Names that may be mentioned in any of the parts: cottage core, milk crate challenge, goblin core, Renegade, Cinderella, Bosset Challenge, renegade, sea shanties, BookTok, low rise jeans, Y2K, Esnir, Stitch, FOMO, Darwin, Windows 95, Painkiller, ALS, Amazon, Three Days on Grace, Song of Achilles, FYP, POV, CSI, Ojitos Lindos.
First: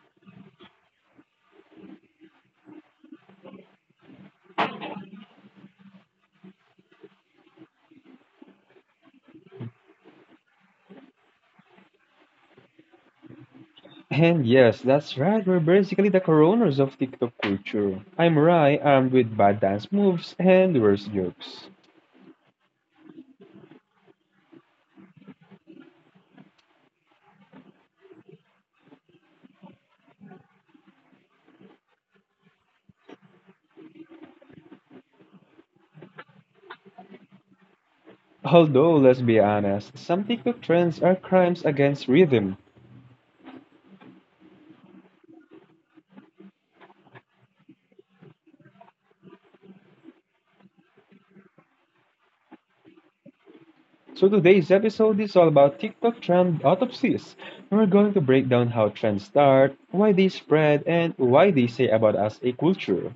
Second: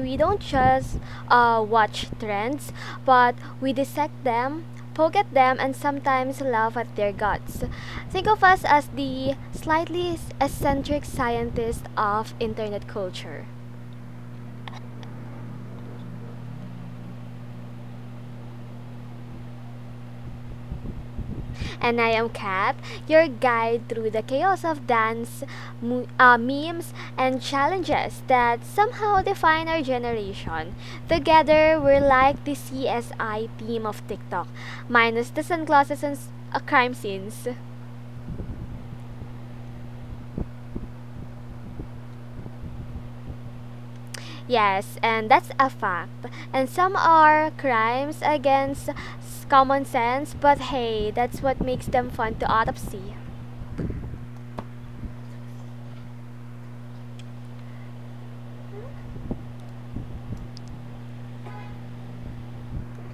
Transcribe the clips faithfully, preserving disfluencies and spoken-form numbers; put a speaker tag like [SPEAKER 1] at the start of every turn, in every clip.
[SPEAKER 1] we don't just uh, watch trends, but we dissect them, poke at them, and sometimes laugh at their guts. Think of us as the slightly eccentric scientists of internet culture.
[SPEAKER 2] And yes, that's right. We're basically the coroners of TikTok culture. I'm Rai, armed with bad dance moves and worse jokes.
[SPEAKER 1] And I am Kat, your guide through the chaos of dance, mu- uh, memes, and challenges that somehow define our generation. Together, we're like the C S I team of TikTok, minus the sunglasses and s- uh, crime scenes.
[SPEAKER 2] Although, let's be honest, some TikTok trends are crimes against rhythm.
[SPEAKER 1] Yes, and that's a fact. And some are crimes against s- common sense, but hey, that's what makes them fun to autopsy.
[SPEAKER 2] So today's episode is all about TikTok trend autopsies. We're going to break down how trends start, why they spread, and why they say about us a culture.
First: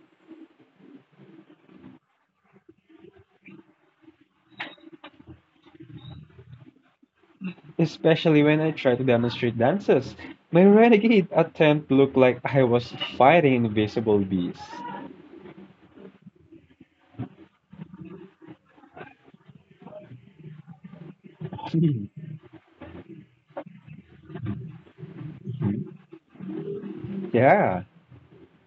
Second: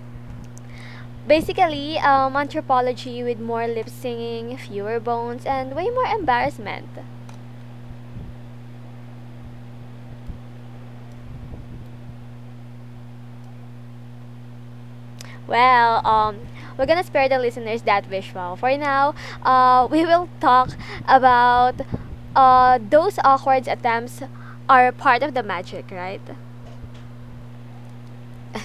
[SPEAKER 1] Basically, um, anthropology with more lip singing, fewer bones, and way more embarrassment.
[SPEAKER 2] Especially when I try to demonstrate dances. My renegade attempt looked like I was fighting invisible bees.
[SPEAKER 1] Well, um, we're gonna spare the listeners that visual. For now, uh, we will talk about uh, those awkward attempts are part of the magic, right?
[SPEAKER 2] Yeah,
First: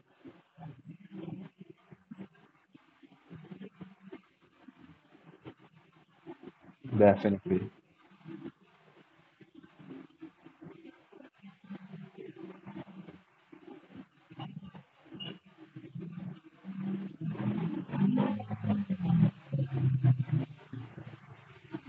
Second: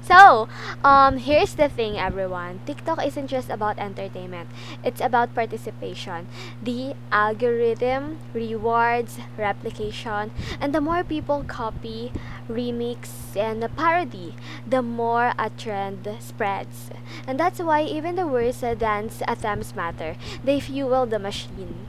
[SPEAKER 1] So, um, here's the thing, everyone. TikTok isn't just about entertainment, it's about participation. The
[SPEAKER 2] definitely.
[SPEAKER 1] algorithm, rewards, replication, and the more people copy, remix, and parody, the more a trend spreads. And that's why even the worst uh, dance attempts matter, they fuel the machine.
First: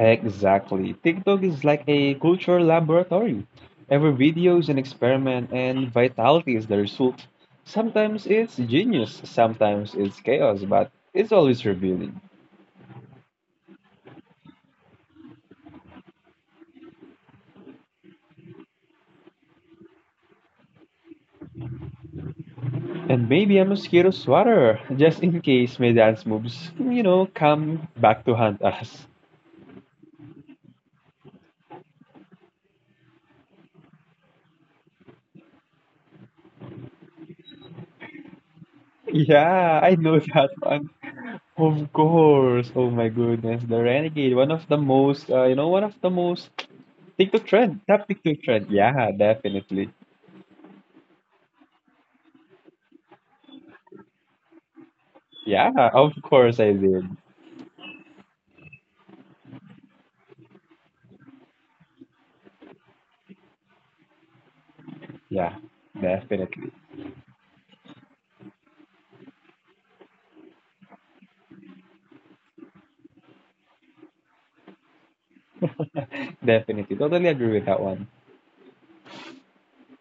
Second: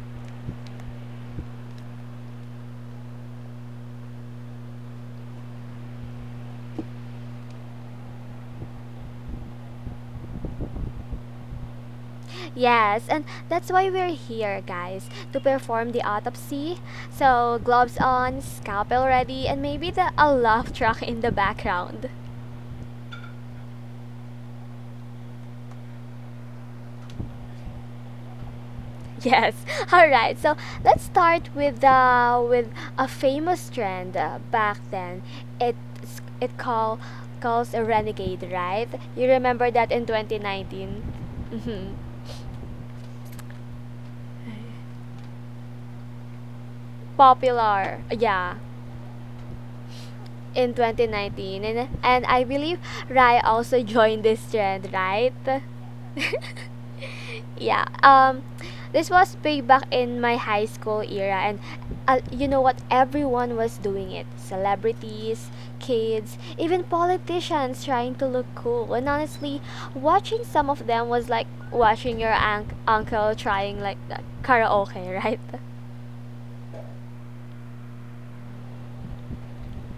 [SPEAKER 2] Exactly. TikTok is like a culture laboratory. Every video is an experiment, and vitality is the result. Sometimes it's genius, sometimes it's chaos, but it's always revealing.
[SPEAKER 1] Yes, and that's why we're here, guys, to perform the autopsy. So, gloves on, scalpel ready, and maybe the a love truck in the background.
[SPEAKER 2] And maybe a mosquito swatter, just in case my dance moves, you know, come back to haunt us.
[SPEAKER 1] Yes. All right. So, let's start with the with a famous trend uh, back then. It it call calls a renegade, right? You remember
[SPEAKER 2] Yeah,
[SPEAKER 1] that
[SPEAKER 2] I
[SPEAKER 1] in
[SPEAKER 2] know that one.
[SPEAKER 1] twenty nineteen?
[SPEAKER 2] Of
[SPEAKER 1] Mhm.
[SPEAKER 2] course. Oh my goodness, the Renegade, one of the most, uh, you know, one of the most TikTok trend,
[SPEAKER 1] Popular.
[SPEAKER 2] not TikTok
[SPEAKER 1] Yeah.
[SPEAKER 2] trend. Yeah, definitely.
[SPEAKER 1] In twenty nineteen, and, and I believe Rai also joined this trend, right?
[SPEAKER 2] Yeah, of course I did.
[SPEAKER 1] Yeah. Um this was big back in my high school era, and uh, you know what, everyone was doing it, celebrities,
[SPEAKER 2] Yeah,
[SPEAKER 1] kids,
[SPEAKER 2] definitely.
[SPEAKER 1] even politicians trying to look cool, and honestly, watching some of them was like watching your un- uncle trying like karaoke, right?
[SPEAKER 2] Definitely. Totally agree with that one.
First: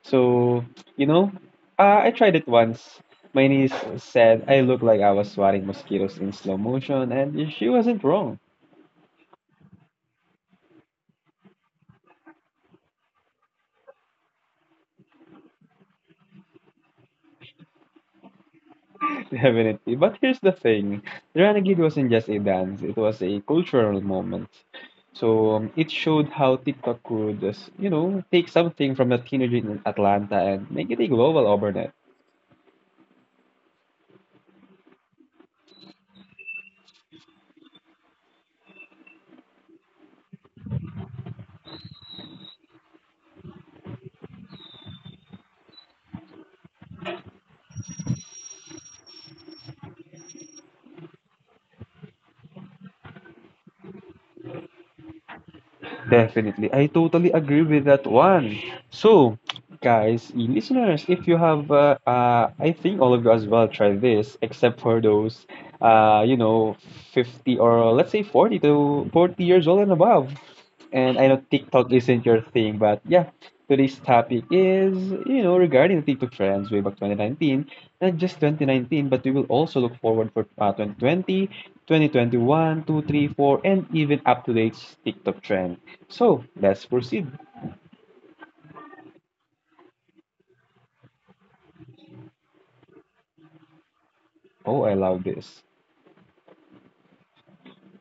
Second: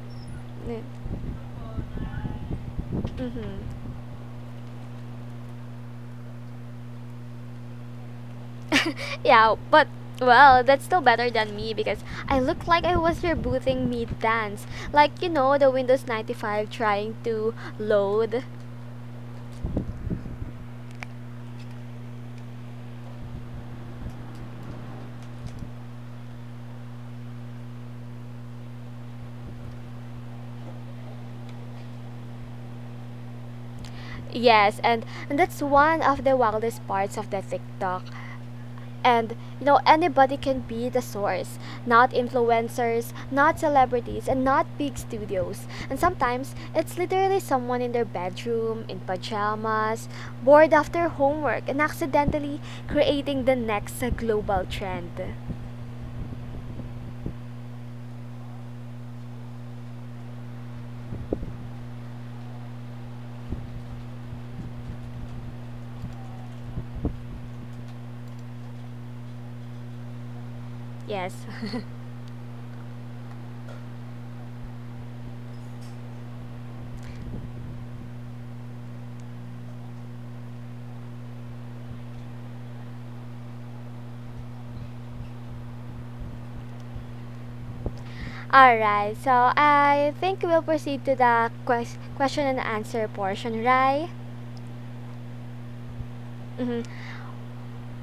[SPEAKER 2] So, you know, uh, I tried it once. My niece
[SPEAKER 1] Mm-hmm.
[SPEAKER 2] said I looked like I was swatting mosquitoes in slow motion, and she wasn't wrong.
[SPEAKER 1] Yeah, but well, that's still better than me because I look like I was rebooting mid dance. Like, you know, the Windows ninety-five trying to load.
[SPEAKER 2] Definitely. But here's the thing, Renegade wasn't just a dance, it was a cultural moment. So um, it showed how TikTok could just, you know, take something from a teenager in Atlanta and make it a global overnight.
[SPEAKER 1] Yes, and, and that's one of the wildest parts of the TikTok. And you know, anybody can be the source, not influencers, not celebrities, and not big studios, and sometimes it's literally someone in their bedroom in pajamas, bored after homework, and accidentally creating the next uh, global trend.
[SPEAKER 2] Definitely. I totally agree with that one. So, guys, y- listeners, if you have, uh, uh, I think all of you as well try this, except for those, uh, you know, fifty or let's say forty to forty years old and above. And I
[SPEAKER 1] Yes.
[SPEAKER 2] know TikTok isn't your thing, but yeah, today's topic is, you know, regarding the TikTok trends way back twenty nineteen, not just twenty nineteen, but we will also look forward for uh, twenty twenty, twenty twenty-one, two, three, four, and even up to date TikTok trend. So let's proceed.
[SPEAKER 1] All right, so I think we'll proceed to the quest- question and answer portion, right?
[SPEAKER 2] Oh, I love this.
[SPEAKER 1] Mm-hmm.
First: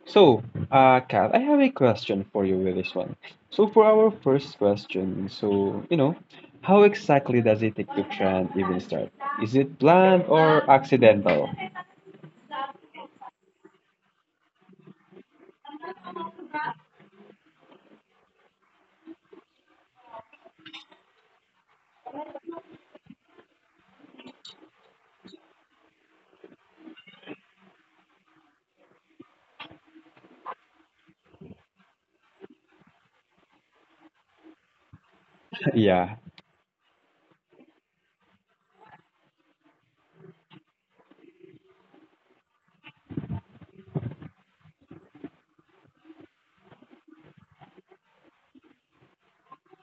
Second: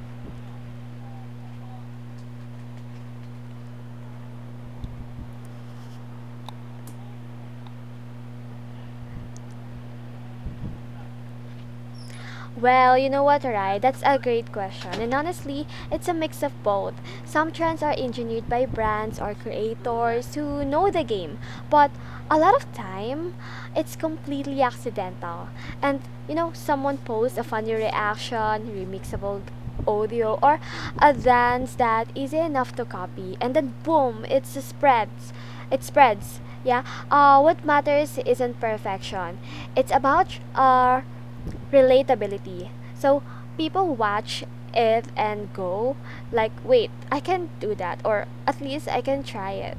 [SPEAKER 2] So, uh, Kat, I have a question for you with this one. So, for our first question, so, you know, how exactly does a TikTok trend even start? Is it planned or accidental?
[SPEAKER 1] Well, you know what, Arai? That's a great question. And honestly, it's a mix of both. Some trends are engineered by brands or creators who know the game, but a lot of time, it's completely accidental. And, you know, someone posts a funny reaction, remixable audio, or a dance that is enough to copy. And then, boom, it spreads. It
[SPEAKER 2] Yeah,
[SPEAKER 1] spreads. Yeah. Uh, what matters isn't perfection. It's about uh, relatability. So people watch it and go, like, wait, I can do that, or at least I can try it.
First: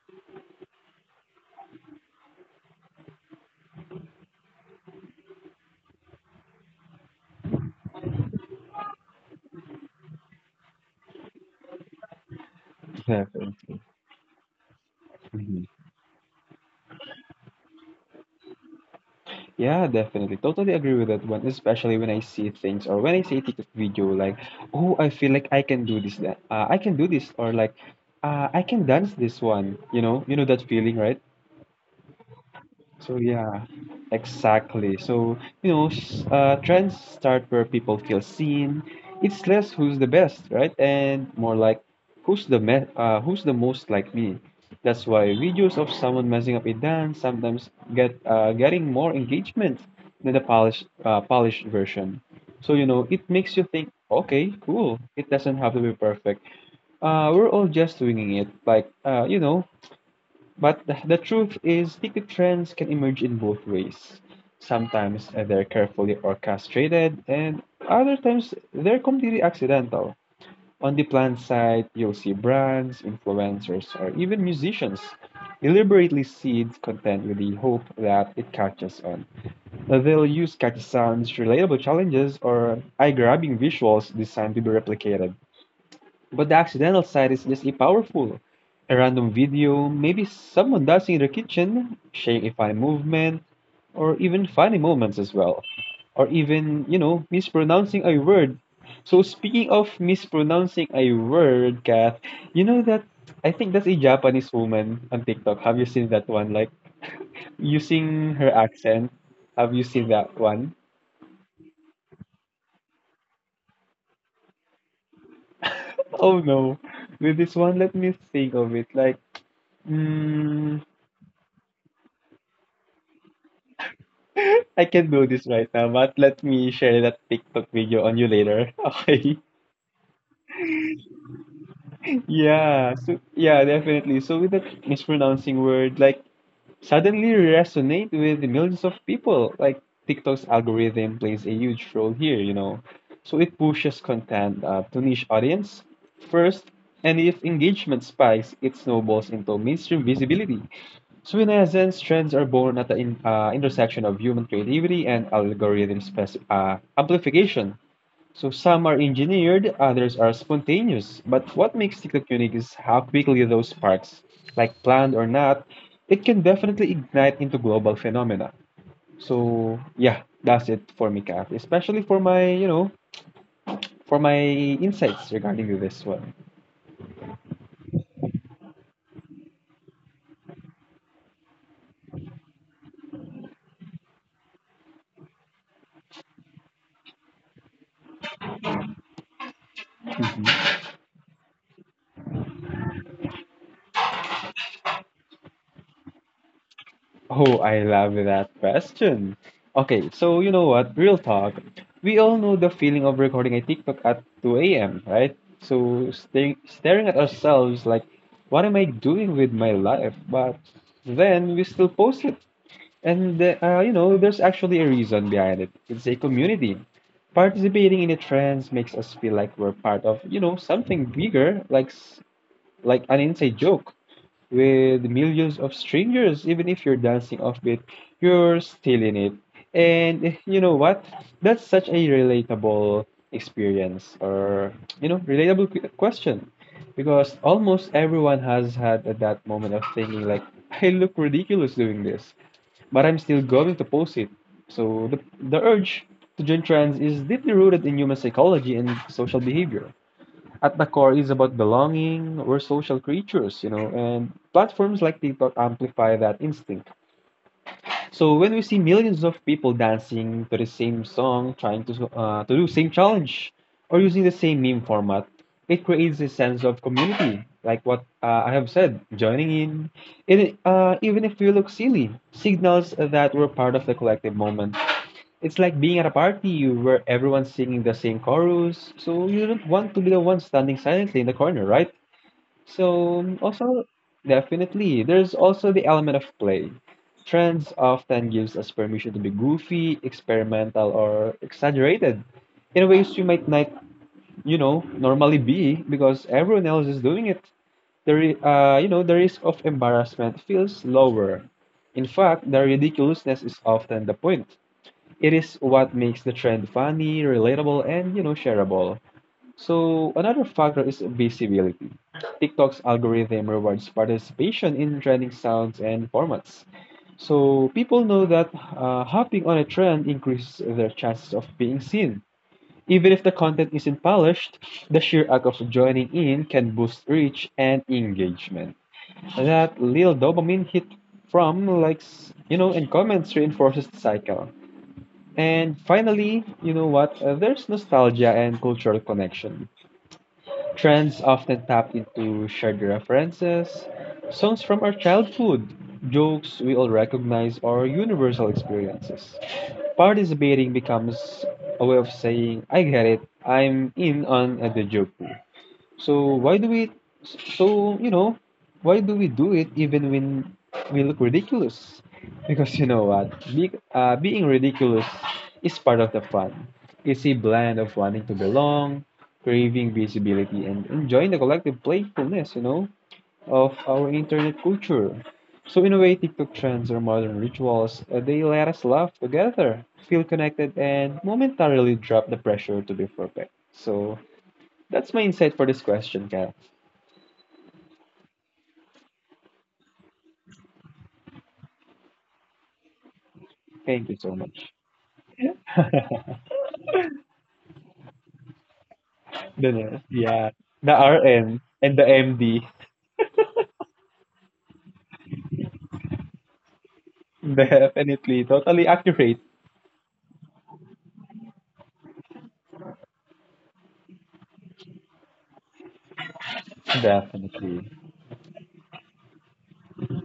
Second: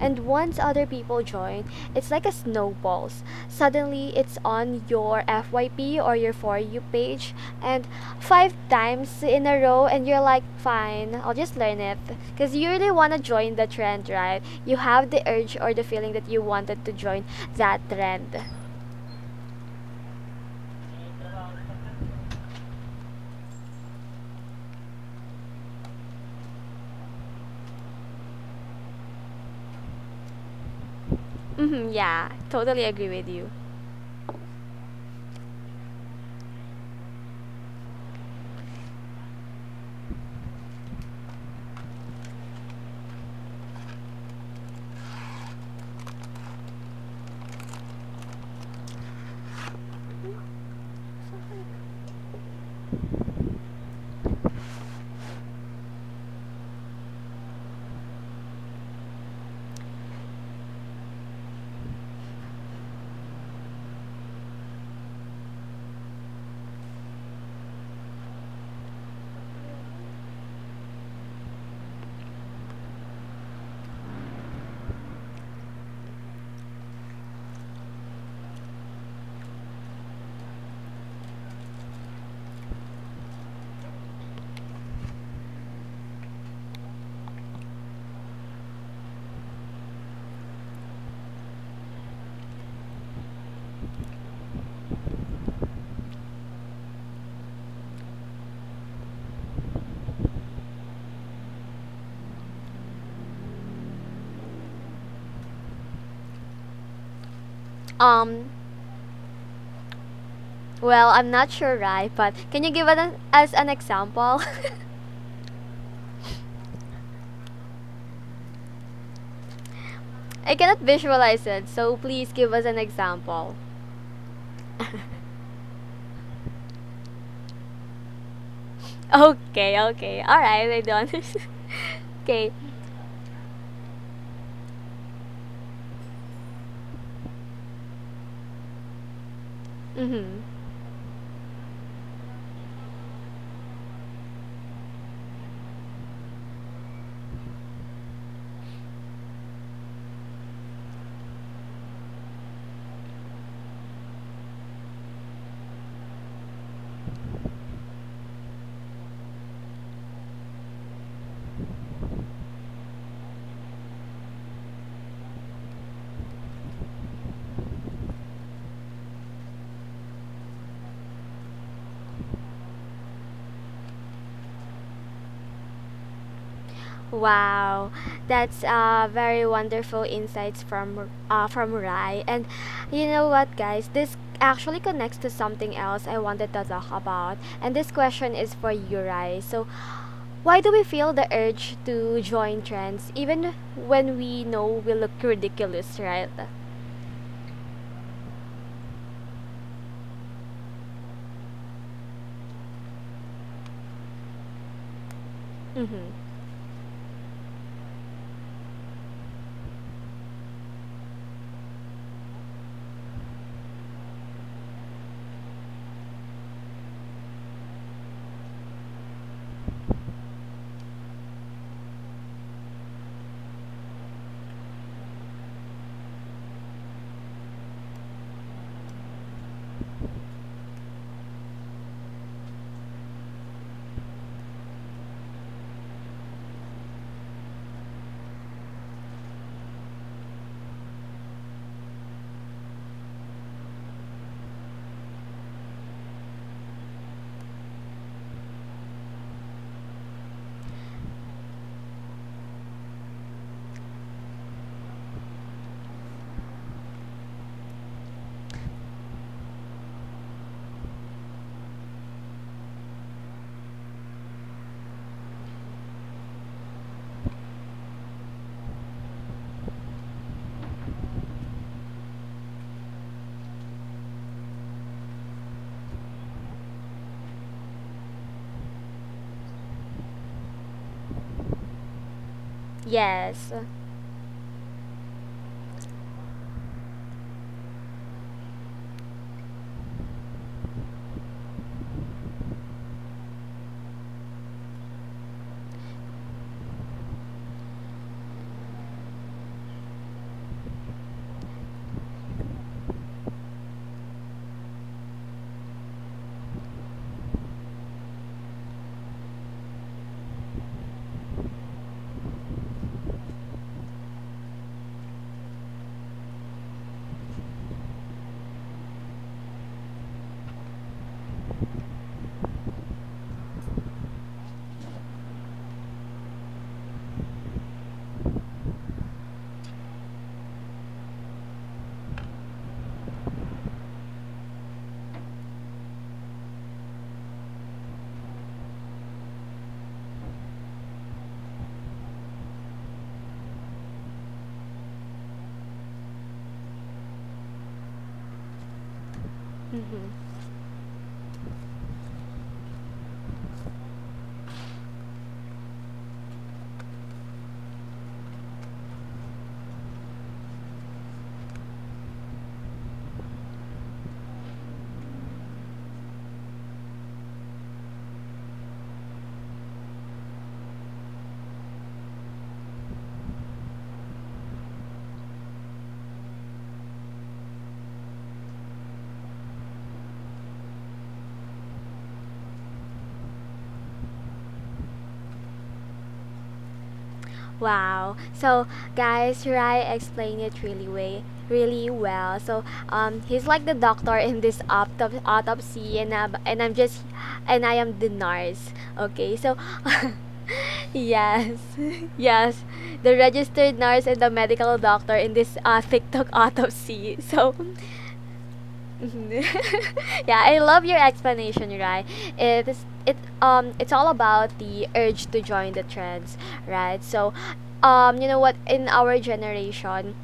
[SPEAKER 1] And once other people join, it's like a snowballs. Suddenly, it's on your F Y P or your For You page, and five times in a row, and you're like, fine, I'll just learn it. Because you really want to join the
[SPEAKER 2] definitely.
[SPEAKER 1] trend, right? You have the urge
[SPEAKER 2] Mhm.
[SPEAKER 1] or the feeling that you wanted to join that trend.
[SPEAKER 2] Yeah, definitely. Totally agree with that one, especially when I see things or when I see a TikTok video like, oh, I feel like I can do this, that- uh, I can do this, or like, uh, I can dance this one. You know, you know that feeling, right?
[SPEAKER 1] Hmm, yeah, totally agree
[SPEAKER 2] So
[SPEAKER 1] with you.
[SPEAKER 2] yeah, exactly. So you know, s- uh, trends start where people feel seen. It's less who's the best, right? And more like who's the me- uh, who's the most like me. That's why videos of someone messing up a dance sometimes get uh, getting more engagement than the polished uh, polished version. So you know, it makes you think, okay, cool. It doesn't have to be perfect uh, we're all just winging it. Like, uh, you know, but the, the truth is, ticket trends can emerge in both ways. Sometimes uh, they're carefully orchestrated, and other times they're completely accidental. On the plant side, you'll see brands, influencers, or even musicians deliberately seed content with the hope that it catches on. Uh, They'll use catchy sounds, relatable challenges, or eye grabbing visuals designed to be replicated. But the accidental side is just a powerful. A random video, maybe someone dancing in their kitchen, sharing a funny movement, or even funny moments as well. Or even, you know, mispronouncing a word. So speaking of mispronouncing a word, Kath, you know that I think that's a Japanese woman on TikTok. Have you seen that one? Like using
[SPEAKER 1] Um,
[SPEAKER 2] her accent. Have you seen that one?
[SPEAKER 1] well, I'm not sure, right? But can you give an, us an example?
[SPEAKER 2] Oh no. With this one, let me think of it. Like,
[SPEAKER 1] I cannot
[SPEAKER 2] mm,
[SPEAKER 1] visualize it, so please give us an example.
[SPEAKER 2] I can do this right now, but let me share that TikTok video on you later. Okay.
[SPEAKER 1] Okay, okay. All right, I don't. Okay.
[SPEAKER 2] Yeah. So yeah, definitely. So with that mispronouncing word, like suddenly resonate with millions of people. Like
[SPEAKER 1] Mm-hmm.
[SPEAKER 2] TikTok's algorithm plays a huge role here, you know. So it pushes content uh, to niche audience first, and if engagement spikes, it snowballs into mainstream visibility. So in essence, trends are born at the in, uh, intersection of human creativity and algorithm spec- uh, amplification. So some are engineered, others are spontaneous. But what makes TikTok unique is how quickly those sparks, like planned or not, it can definitely ignite into global phenomena. So yeah, that's it for me, Kath. Especially for my, you know, for my insights regarding to this one.
[SPEAKER 1] Wow, that's uh, very wonderful insights from uh, from Rai. And you know what, guys? This actually connects to something else I wanted to talk about. And this question is for you, Rai. So, why do we feel the urge to join trends even when we know we look ridiculous, right?
[SPEAKER 2] Oh, I love that question. Okay, so you know what? Real talk. We all know the feeling of recording a TikTok at two a m, right? So
[SPEAKER 1] Mm-hmm.
[SPEAKER 2] staring, staring at ourselves like, what am I doing with my life? But then we still post it. And the- uh, you know, there's actually a reason behind it. It's a community. Participating in the trends makes us feel like we're part of, you know, something bigger, like s- like an inside joke with millions of strangers, even if you're dancing offbeat, you're still in it. And eh, you know what? That's such a relatable experience or, you know, relatable que- question because almost everyone has had at that moment of thinking, like, I look ridiculous doing this, but I'm still going to post it. So the, the urge to join trends is deeply rooted in human psychology and social behavior at the core is about belonging. We're social creatures, you know, and platforms like TikTok amplify that instinct. So when we see millions of people dancing to the same song, trying to uh, to do same challenge, or using the same meme format, it creates a sense of community. Like what uh, I have said, joining in, it, uh, even if we look silly, signals that we're part of the collective moment. It's like being at a party where everyone's singing the same chorus, so you don't want to be the one standing silently in the corner, right? So,
[SPEAKER 1] Yes.
[SPEAKER 2] also, definitely, there's also the element of play. Trends often gives us permission to be goofy, experimental, or exaggerated in ways you might not, you know, normally be because everyone else is doing it. The, ri- uh, you know, the risk of embarrassment feels lower. In fact, the ridiculousness is often the point. It is what makes the trend funny, relatable, and, you know, shareable. So another factor is visibility. TikTok's algorithm rewards participation in trending sounds and formats. So people know that uh, hopping on a trend increases their chances of being seen. Even if the content isn't polished, the sheer act of joining in can boost reach and engagement. That little dopamine hit from likes, you know, and comments reinforces the cycle. And finally, you know what? Uh, there's nostalgia and cultural connection. Trends often tap into shared references, songs from our childhood, jokes we all recognize, or universal experiences.
[SPEAKER 1] Mm-hmm.
[SPEAKER 2] Participating becomes a way of saying, I get it, I'm in on the joke. So why do we? So you know, why do we do it even when we look ridiculous? Because you know what, Be, uh, being ridiculous is part of the fun. It's a blend of wanting to belong, craving visibility, and enjoying the collective playfulness. You know, of our internet culture. So in a way, TikTok trends or modern rituals, uh, they let us laugh together, feel connected, and momentarily drop the pressure to be perfect. So that's my insight for this question, Kat.
[SPEAKER 1] Wow. So guys, Shirai explained it really way really well. So um he's like the
[SPEAKER 2] Thank you
[SPEAKER 1] doctor
[SPEAKER 2] so
[SPEAKER 1] in
[SPEAKER 2] much.
[SPEAKER 1] this autop- autopsy, and um, and I'm just and I am the nurse. Okay. So
[SPEAKER 2] The nurse, yeah. The
[SPEAKER 1] yes.
[SPEAKER 2] R N and the M D.
[SPEAKER 1] Yes. The registered nurse and the medical doctor in this uh, TikTok autopsy. So
[SPEAKER 2] Definitely. Totally accurate.
[SPEAKER 1] Mhm. Yeah, I love your explanation, right? It is it um it's all about the urge to join the trends, right? So,
[SPEAKER 2] Definitely.
[SPEAKER 1] um you know what, in our generation,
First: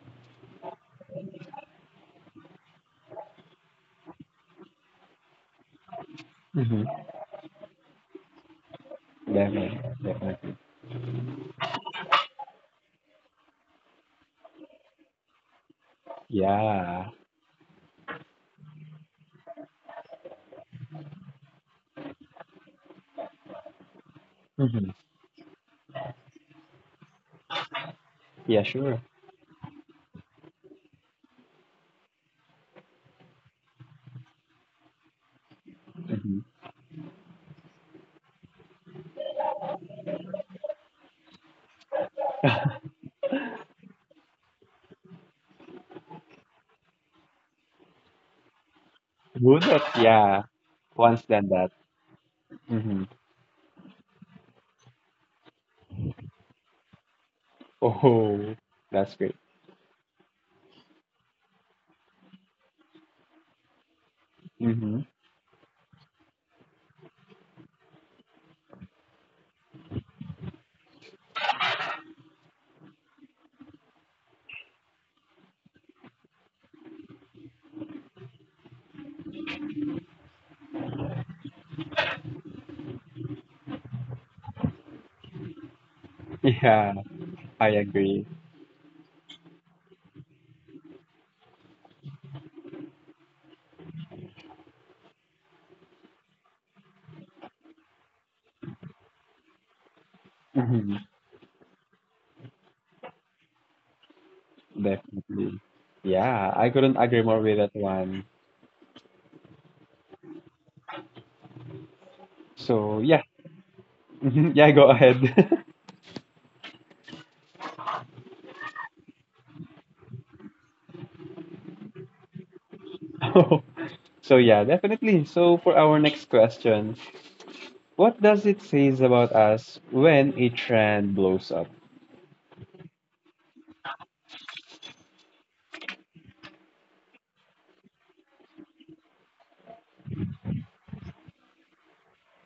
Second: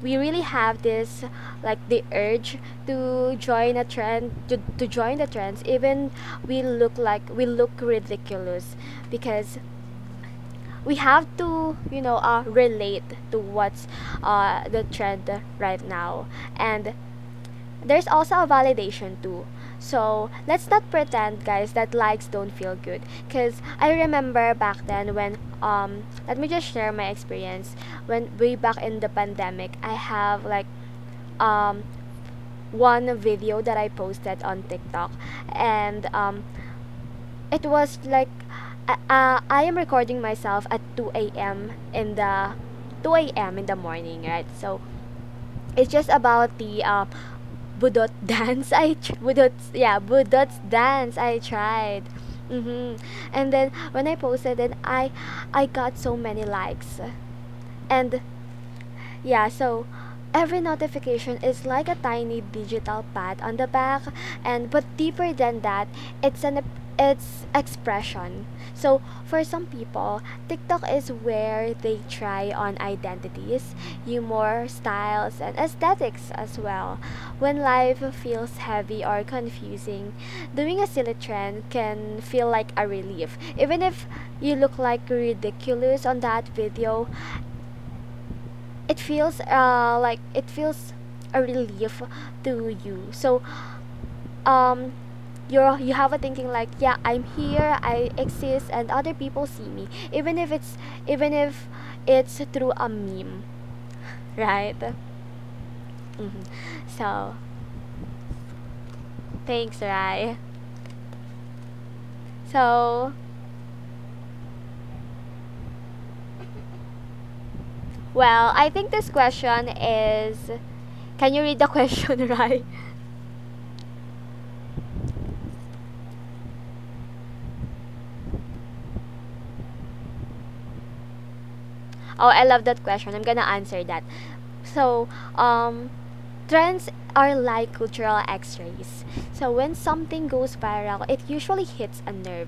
[SPEAKER 1] we really have this like the urge to join a trend to, to join the trends even we
[SPEAKER 2] Mm-hmm.
[SPEAKER 1] look like we look ridiculous, because
[SPEAKER 2] Definitely. Definitely.
[SPEAKER 1] we have to, you know, uh, relate to what's uh, the trend right now. And
[SPEAKER 2] Yeah.
[SPEAKER 1] there's also a validation too. So let's not pretend, guys, that likes don't feel good. Cause I remember back
[SPEAKER 2] Mm-hmm.
[SPEAKER 1] then when um let me just share my experience. When way
[SPEAKER 2] Yeah,
[SPEAKER 1] back in
[SPEAKER 2] sure.
[SPEAKER 1] the pandemic, I have like um one video that I posted on TikTok, and
[SPEAKER 2] Mm-hmm.
[SPEAKER 1] um it was like uh, uh, I am recording myself at two a m in the two a m in the morning, right? So it's just about the um, budot dance. I tr- budot
[SPEAKER 2] Bunot,
[SPEAKER 1] yeah
[SPEAKER 2] yeah.
[SPEAKER 1] Budot dance.
[SPEAKER 2] Once
[SPEAKER 1] I
[SPEAKER 2] done that.
[SPEAKER 1] tried. Hmm.
[SPEAKER 2] Mm-hmm.
[SPEAKER 1] And then when I posted it, I I got so many likes, and
[SPEAKER 2] Oh, that's great.
[SPEAKER 1] yeah, so every notification is like a tiny digital pad on the back, and but
[SPEAKER 2] Mm-hmm.
[SPEAKER 1] deeper than that, it's an ep- it's expression. So for some people, TikTok is where they try on identities, humor, styles and aesthetics as well. When life feels heavy or confusing, doing a silly trend can feel like a relief. Even if you look like ridiculous on that
[SPEAKER 2] Yeah,
[SPEAKER 1] video,
[SPEAKER 2] I agree.
[SPEAKER 1] it feels uh, like it feels a relief to you. So um you're you have a thinking like, yeah, I'm here, I exist, and other people see me, even if it's
[SPEAKER 2] Mm-hmm.
[SPEAKER 1] even if it's through a meme. Right.
[SPEAKER 2] Definitely.
[SPEAKER 1] Mhm.
[SPEAKER 2] Yeah, I couldn't agree
[SPEAKER 1] So,
[SPEAKER 2] more with that one.
[SPEAKER 1] thanks, Rai.
[SPEAKER 2] So,
[SPEAKER 1] So,
[SPEAKER 2] yeah. Mhm. Yeah, go ahead.
[SPEAKER 1] well, I think this question is, can you read the question, Rai?
[SPEAKER 2] So yeah, definitely. So for our next question, what does it says about us when a trend blows up?
[SPEAKER 1] Oh, I love that question. I'm gonna answer that. So, um, trends are like cultural x-rays. So when something goes viral, it usually hits a nerve.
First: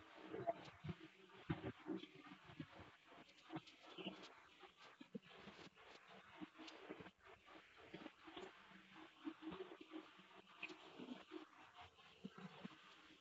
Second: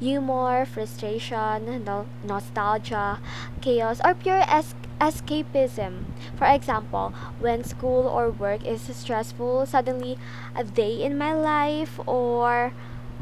[SPEAKER 1] Humor, frustration, no- nostalgia, chaos, or pure es- escapism. For example, when school or work is stressful, suddenly a day in my life or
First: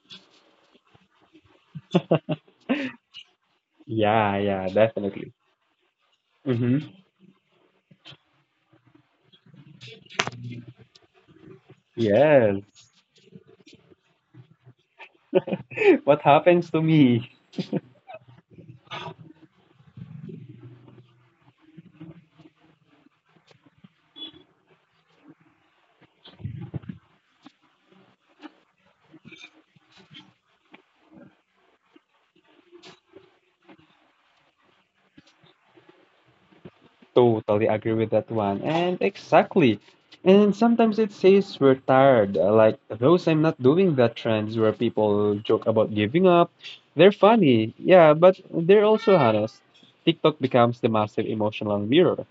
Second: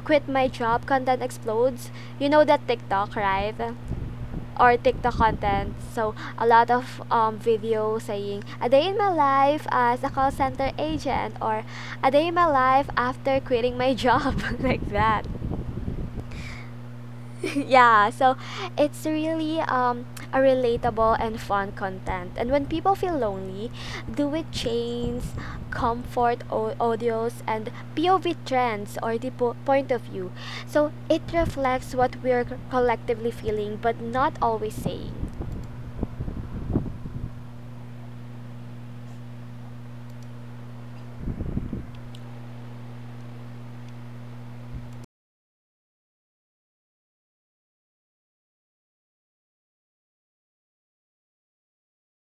[SPEAKER 1] quit my job content explodes. You know that TikTok, right?
[SPEAKER 2] Yeah, yeah,
[SPEAKER 1] Or TikTok
[SPEAKER 2] definitely.
[SPEAKER 1] content. So a lot
[SPEAKER 2] Mm-hmm.
[SPEAKER 1] of um, video saying a day in my life as a call center agent or a day in my
[SPEAKER 2] Yes.
[SPEAKER 1] life after quitting my job like that.
[SPEAKER 2] What happens to me?
[SPEAKER 1] Yeah, so it's really um, a relatable and fun content. And when people feel lonely, do it chains, comfort au- audios, and P O V trends or the po- point of view. So it reflects what we're collectively feeling but not always saying.
[SPEAKER 2] Totally agree with that one. And exactly. And sometimes it says we're tired. uh, Like those I'm not doing that trends where people joke about giving up. They're funny, yeah, but they're also honest. TikTok becomes the massive emotional mirror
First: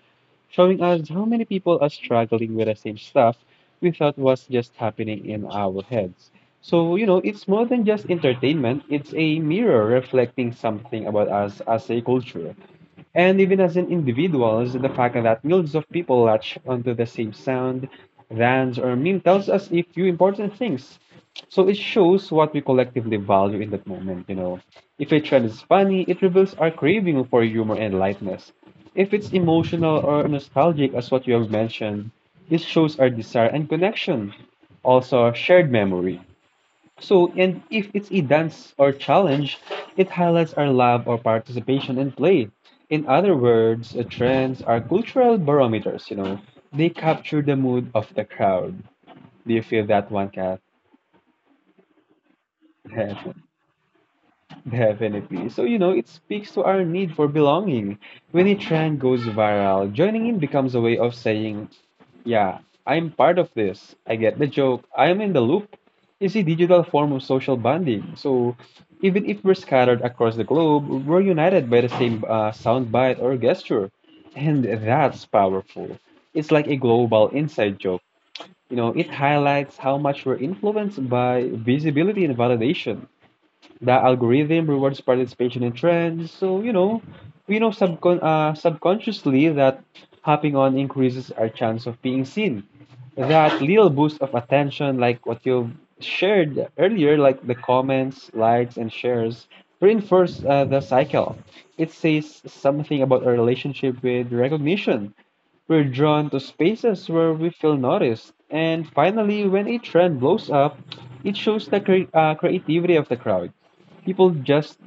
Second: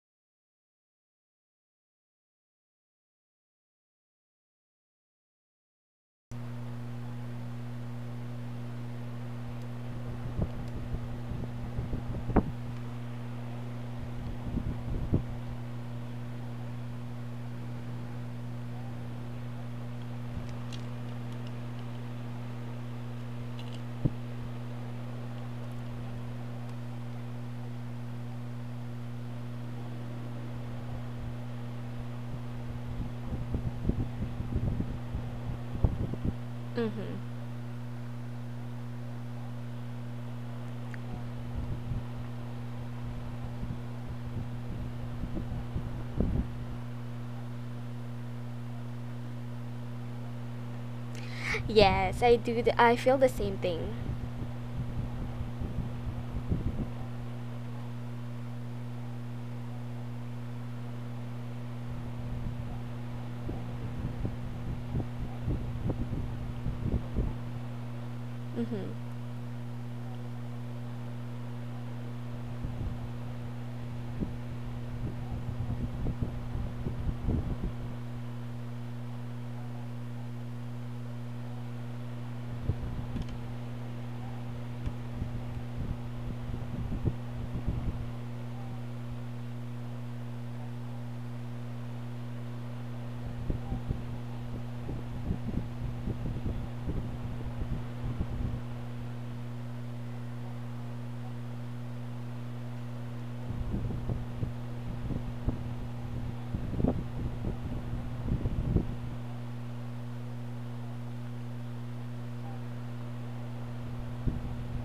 [SPEAKER 2] showing us how many people are struggling with the same stuff we thought was just happening in our heads. So, you know, it's more than just entertainment, it's a mirror reflecting something about us as a culture. And even as an individuals, the fact that millions of people latch onto the same sound, dance, or meme tells us a few important things. So it shows what we collectively value in that moment, you know. If a trend is funny, it reveals our craving for humor and lightness. If it's emotional or nostalgic, as what you have mentioned, this shows our desire and connection, also shared memory.
[SPEAKER 1] Mm-hmm.
[SPEAKER 2] So, and if it's a dance or challenge, it highlights our love or participation in play. In other words, uh, trends are cultural barometers, you know, they capture the mood of the crowd. Do you feel that one, Kat?
[SPEAKER 1] Yes, I do. th- I feel the same thing.
[SPEAKER 2] Definitely. So, you know, it speaks to our need for belonging. When a trend goes viral, joining in becomes a way of saying, yeah, I'm part of this. I get the joke. I'm in the loop. It's a digital form of social bonding. So,
[SPEAKER 1] Mhm.
[SPEAKER 2] even if we're scattered across the globe, we're united by the same uh, soundbite or gesture. And that's powerful. It's like a global inside joke. You know, it highlights how much we're influenced by visibility and validation. The algorithm rewards participation in trends. So, you know, we know subcon- uh, subconsciously that hopping on increases our chance of being seen. That little boost of attention, like what you shared earlier, like the comments, likes, and shares, reinforce uh, the cycle. It says something about our relationship with recognition. We're drawn to spaces where we feel noticed. And finally, when a trend blows up, it shows the cre- uh, creativity of the crowd. People just,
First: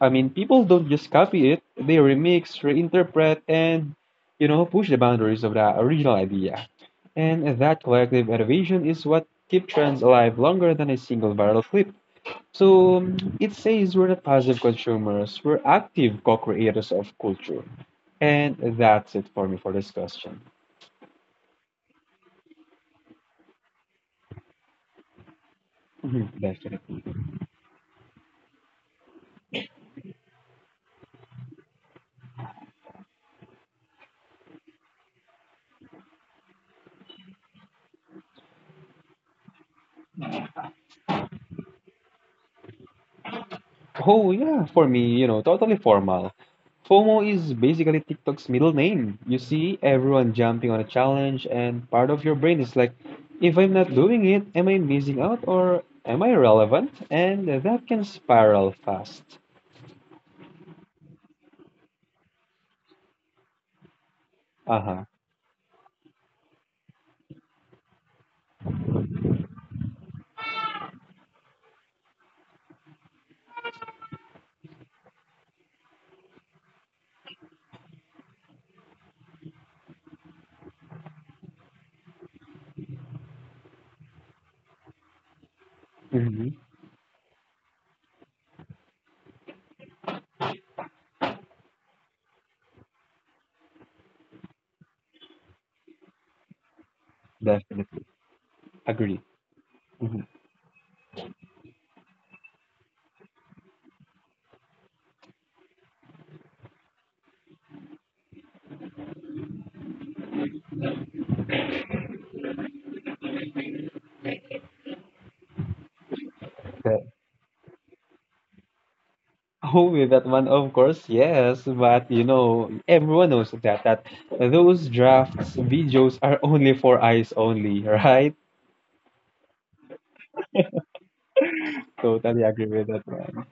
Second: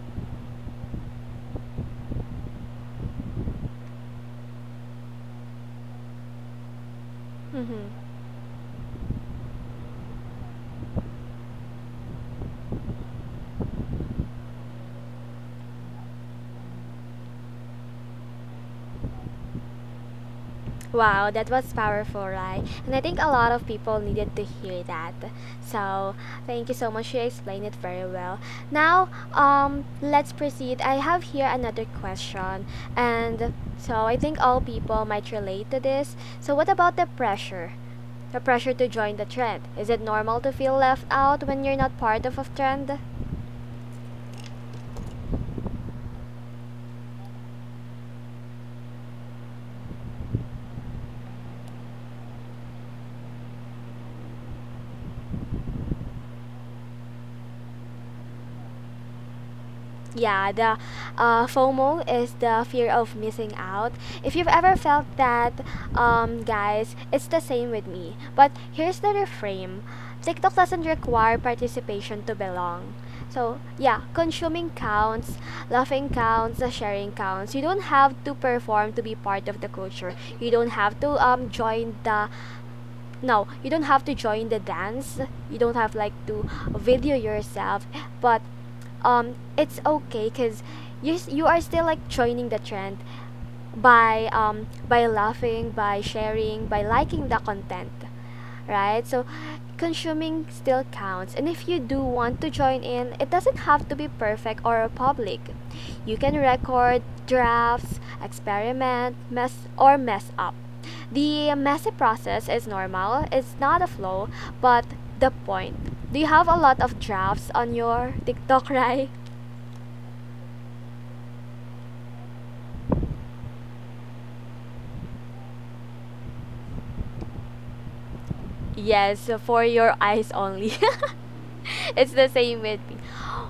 [SPEAKER 2] I mean, People don't just copy it, they remix, reinterpret, and, you know, push the boundaries of the original idea. And that
[SPEAKER 1] Mhm.
[SPEAKER 2] collective innovation is what keeps trends alive longer than a single viral clip. So um, it says we're not passive consumers, we're active co creators of culture. And that's it for me for this question.
[SPEAKER 1] Wow, that was powerful, right? And I think a lot of people needed to hear that. So,
[SPEAKER 2] Mhm.
[SPEAKER 1] thank you so
[SPEAKER 2] Definitely.
[SPEAKER 1] much. You explained it very well. Now, um, let's proceed. I have here another question, and so I think all people might relate to this. So, what about the pressure? The pressure to join the trend. Is it normal to feel left out when you're not part of a trend?
[SPEAKER 2] Oh, yeah, for me, you know, totally formal. FOMO is basically TikTok's middle name. You see everyone jumping on a challenge, and part of your brain is like, if I'm not doing it, am I missing out or am I relevant? And that can spiral fast.
[SPEAKER 1] Yeah, the uh, FOMO is the fear of missing out. If you've ever
[SPEAKER 2] Uh huh.
[SPEAKER 1] felt that, um, guys, it's the same with me. But here's the reframe, TikTok doesn't require participation to belong. So, yeah, consuming counts, laughing counts, the sharing counts. You don't have to perform to be part of the culture. You don't have to um, join the no you don't have to join the dance, you don't have like to
[SPEAKER 2] Mm-hmm.
[SPEAKER 1] video yourself, but um it's okay because you, s- you are still like joining the trend by um by laughing, by sharing, by liking the content,
[SPEAKER 2] Definitely.
[SPEAKER 1] right?
[SPEAKER 2] Agree.
[SPEAKER 1] So
[SPEAKER 2] Hmm.
[SPEAKER 1] consuming still counts. And if you do want to join in, it doesn't have to be perfect or public. You can record drafts, experiment, mess or mess up. The messy process is normal. It's not a flaw, but the point. Do you have a lot of
[SPEAKER 2] That,
[SPEAKER 1] drafts on your TikTok, right?
[SPEAKER 2] oh, with that one, of course, yes. But, you know, everyone knows that, that those drafts videos are only for eyes only, right?
[SPEAKER 1] Yes, for your eyes only. It's the
[SPEAKER 2] Totally
[SPEAKER 1] same
[SPEAKER 2] agree
[SPEAKER 1] with
[SPEAKER 2] with
[SPEAKER 1] me.
[SPEAKER 2] that one.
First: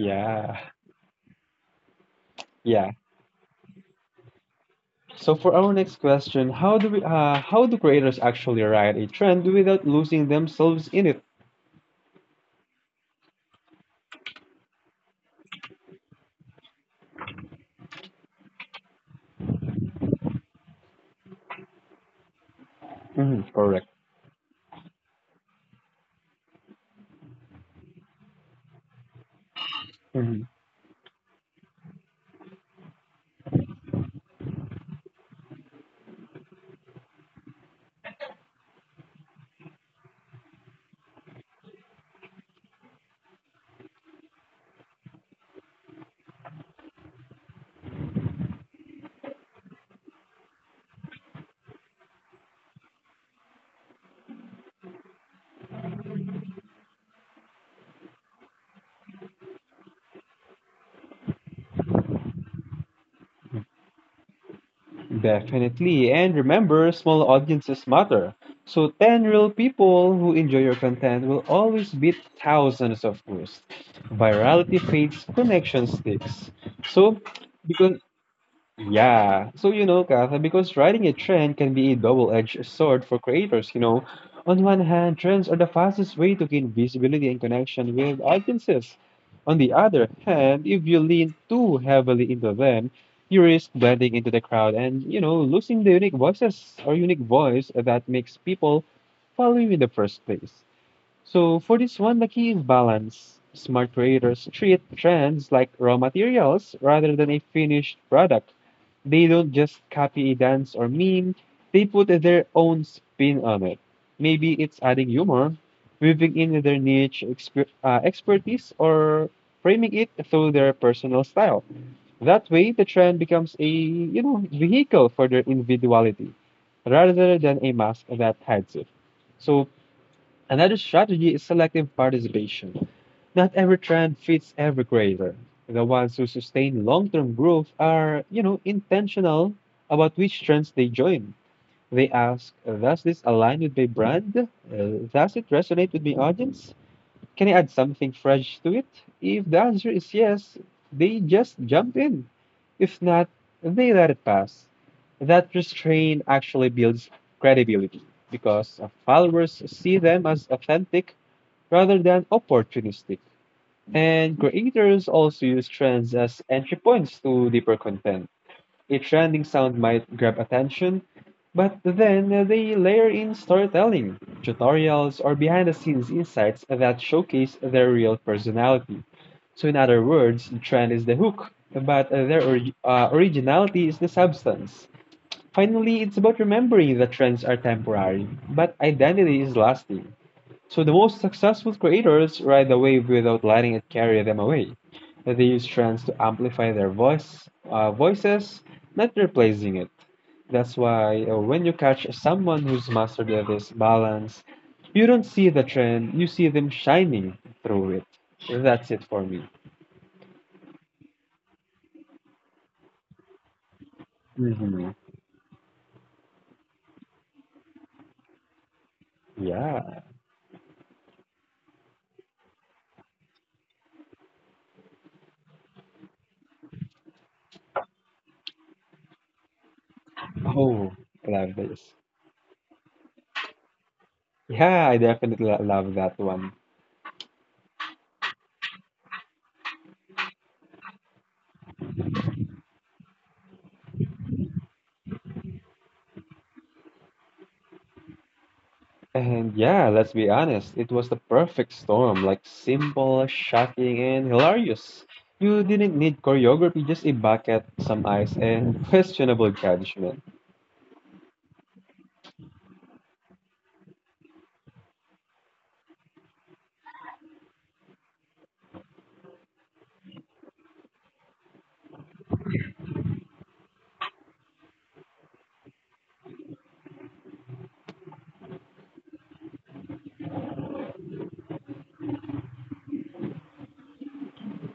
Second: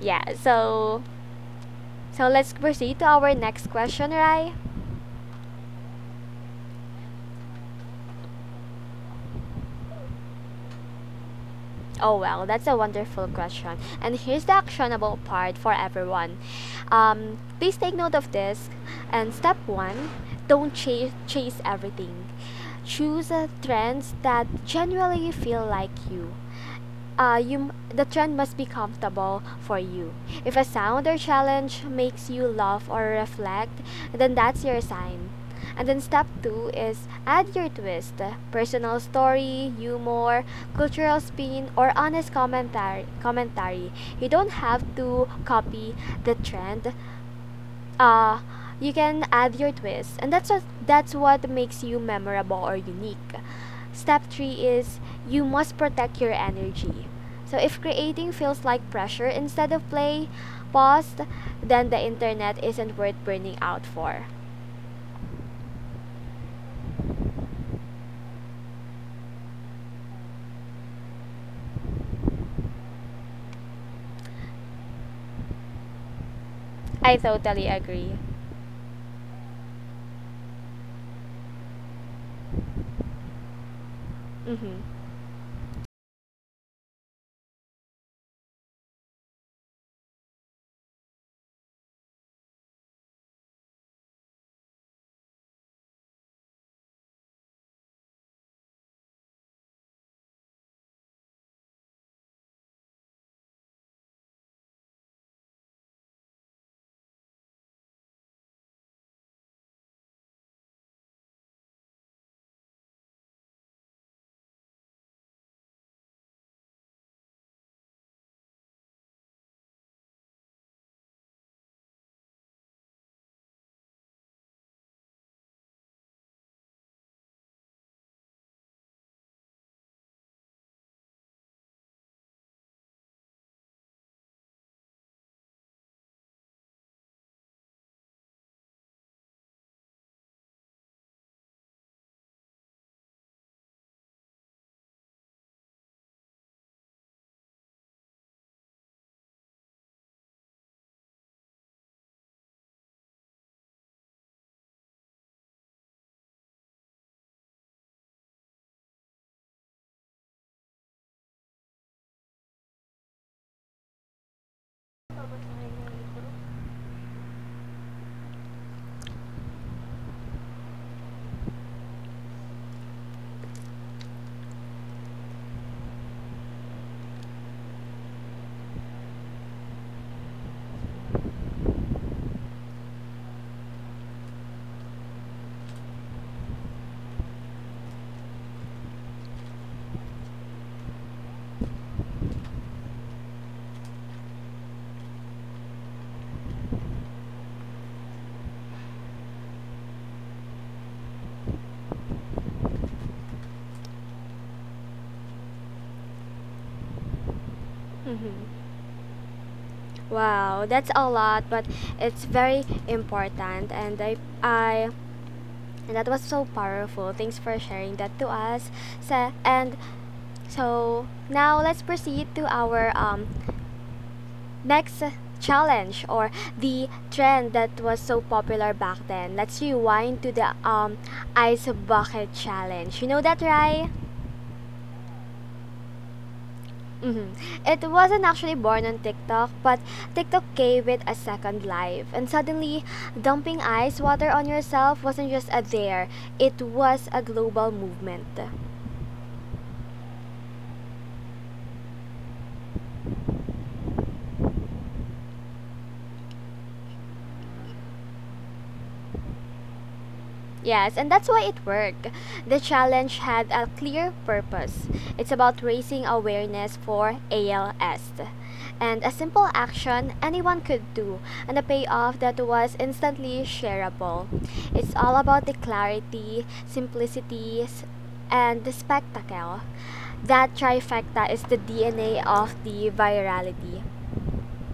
[SPEAKER 1] Yeah, so so let's
[SPEAKER 2] Yeah.
[SPEAKER 1] proceed to our next question, right?
[SPEAKER 2] So for our next question, how do we uh, how do creators actually ride a trend without losing themselves in it?
[SPEAKER 1] Oh well, that's a wonderful question. And here's the actionable part for everyone. Um, please take note of this. And step one, don't chase chase everything. Choose
[SPEAKER 2] Hmm,
[SPEAKER 1] uh,
[SPEAKER 2] correct.
[SPEAKER 1] trends that genuinely feel like you, uh, you m- the trend must be comfortable for you.
[SPEAKER 2] Hmm.
[SPEAKER 1] If a sound or challenge makes you laugh or reflect, then that's your sign. And then step two is add your twist, personal story, humor, cultural spin, or honest commentary. Commentary. You don't have to copy the trend, uh, you can add your twist, and that's what that's what makes you memorable or unique. Step three is you must protect your energy. So if creating feels like pressure instead of play, pause, then the internet isn't worth burning out for.
[SPEAKER 2] Definitely. And remember, small audiences matter. So ten real people who enjoy your content will always beat thousands of posts. Virality fades, connection sticks.
[SPEAKER 1] I
[SPEAKER 2] So
[SPEAKER 1] totally
[SPEAKER 2] because
[SPEAKER 1] agree.
[SPEAKER 2] yeah. So, you know, Katha, because riding a trend can be a double-edged sword for creators, you know. On one
[SPEAKER 1] Mm-hmm.
[SPEAKER 2] hand, trends are the fastest way to gain visibility and connection with audiences. On the other hand, if you lean too heavily into them, you risk blending into the crowd and, you know, losing the unique voices or unique voice that makes people follow you in the first place. So for this one, the key is balance. Smart creators treat trends like raw materials rather than a finished product. They don't just copy a dance or meme, they put their own spin on it. Maybe it's adding humor, weaving in their niche exper- uh, expertise, or framing it through their personal style. That way, the trend becomes a you know vehicle for their individuality rather than a mask that hides it. So another strategy is selective participation. Not every trend fits every creator. The ones who sustain long-term growth are, you know, intentional about which trends they join. They ask, does this align with my brand? Uh, does it resonate with my audience? Can I add something fresh to it? If the answer is yes, they just jump in. If not, they let it pass. That restraint actually builds credibility because uh, followers see them as authentic rather than opportunistic. And creators also use trends as entry points to deeper content. A trending sound might grab attention, but then they layer in storytelling, tutorials, or behind the scenes insights that showcase their real personality. So, in other words, the trend is the hook, but their orig- uh, originality is the substance. Finally, it's about remembering that trends are temporary, but identity is lasting. So the most successful creators ride the wave without letting it carry them away. They use trends to amplify their voice, uh, voices, not replacing it. That's why uh, when you catch someone who's mastered this balance, you don't see the trend, you see them shining through it.
[SPEAKER 1] Mm-hmm.
[SPEAKER 2] That's it for me.
[SPEAKER 1] Wow, that's a lot, but it's very important, and I, I,
[SPEAKER 2] Hmm.
[SPEAKER 1] and that was so powerful. Thanks for sharing that to us. So, and
[SPEAKER 2] Yeah.
[SPEAKER 1] So now let's proceed to our um, next challenge or the trend that was so popular back then. Let's rewind to the
[SPEAKER 2] Oh,
[SPEAKER 1] um,
[SPEAKER 2] love
[SPEAKER 1] ice
[SPEAKER 2] this.
[SPEAKER 1] bucket challenge. You know that, right?
[SPEAKER 2] Yeah, I definitely lo- love that one.
[SPEAKER 1] Mhm. It wasn't actually born on TikTok, but TikTok gave it a second life. And suddenly, dumping ice water on yourself wasn't just a dare, it was a global movement.
[SPEAKER 2] And yeah, let's be honest, it was the perfect storm, like simple, shocking, and hilarious. You didn't need choreography, just a bucket, some ice, and questionable judgment.
[SPEAKER 1] Yes, and that's why it worked. The challenge had a clear purpose. It's about raising awareness for A L S. And a simple action anyone could do, and a payoff that was instantly shareable. It's all about the clarity, simplicity, s- and the spectacle. That trifecta is the D N A of the virality.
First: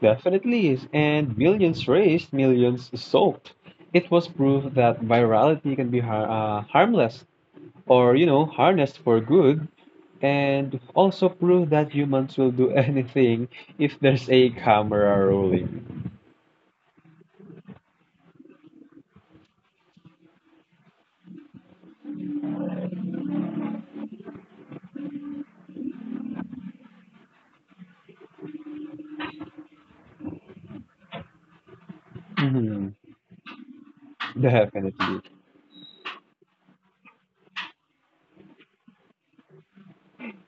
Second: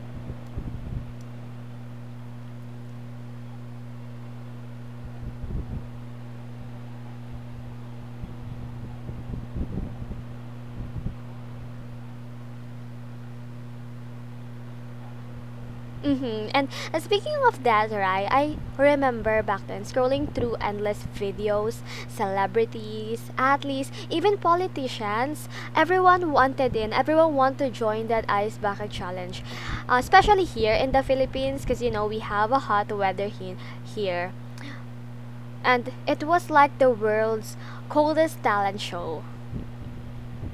[SPEAKER 2] Definitely is, and millions raised, millions soaked. It was proof that virality can be har uh, harmless or, you know, harnessed for good, and also prove that humans will do anything if there's a camera rolling.
[SPEAKER 1] Mm-hmm. And uh, speaking of that, right, I remember back then scrolling through endless videos, celebrities, athletes, even politicians. Everyone wanted in, everyone wanted to join that ice bucket challenge. Uh, especially here in the Philippines, because you know we have a hot
[SPEAKER 2] Mhm.
[SPEAKER 1] weather he- here.
[SPEAKER 2] Definitely.
[SPEAKER 1] And it was like the world's coldest talent show.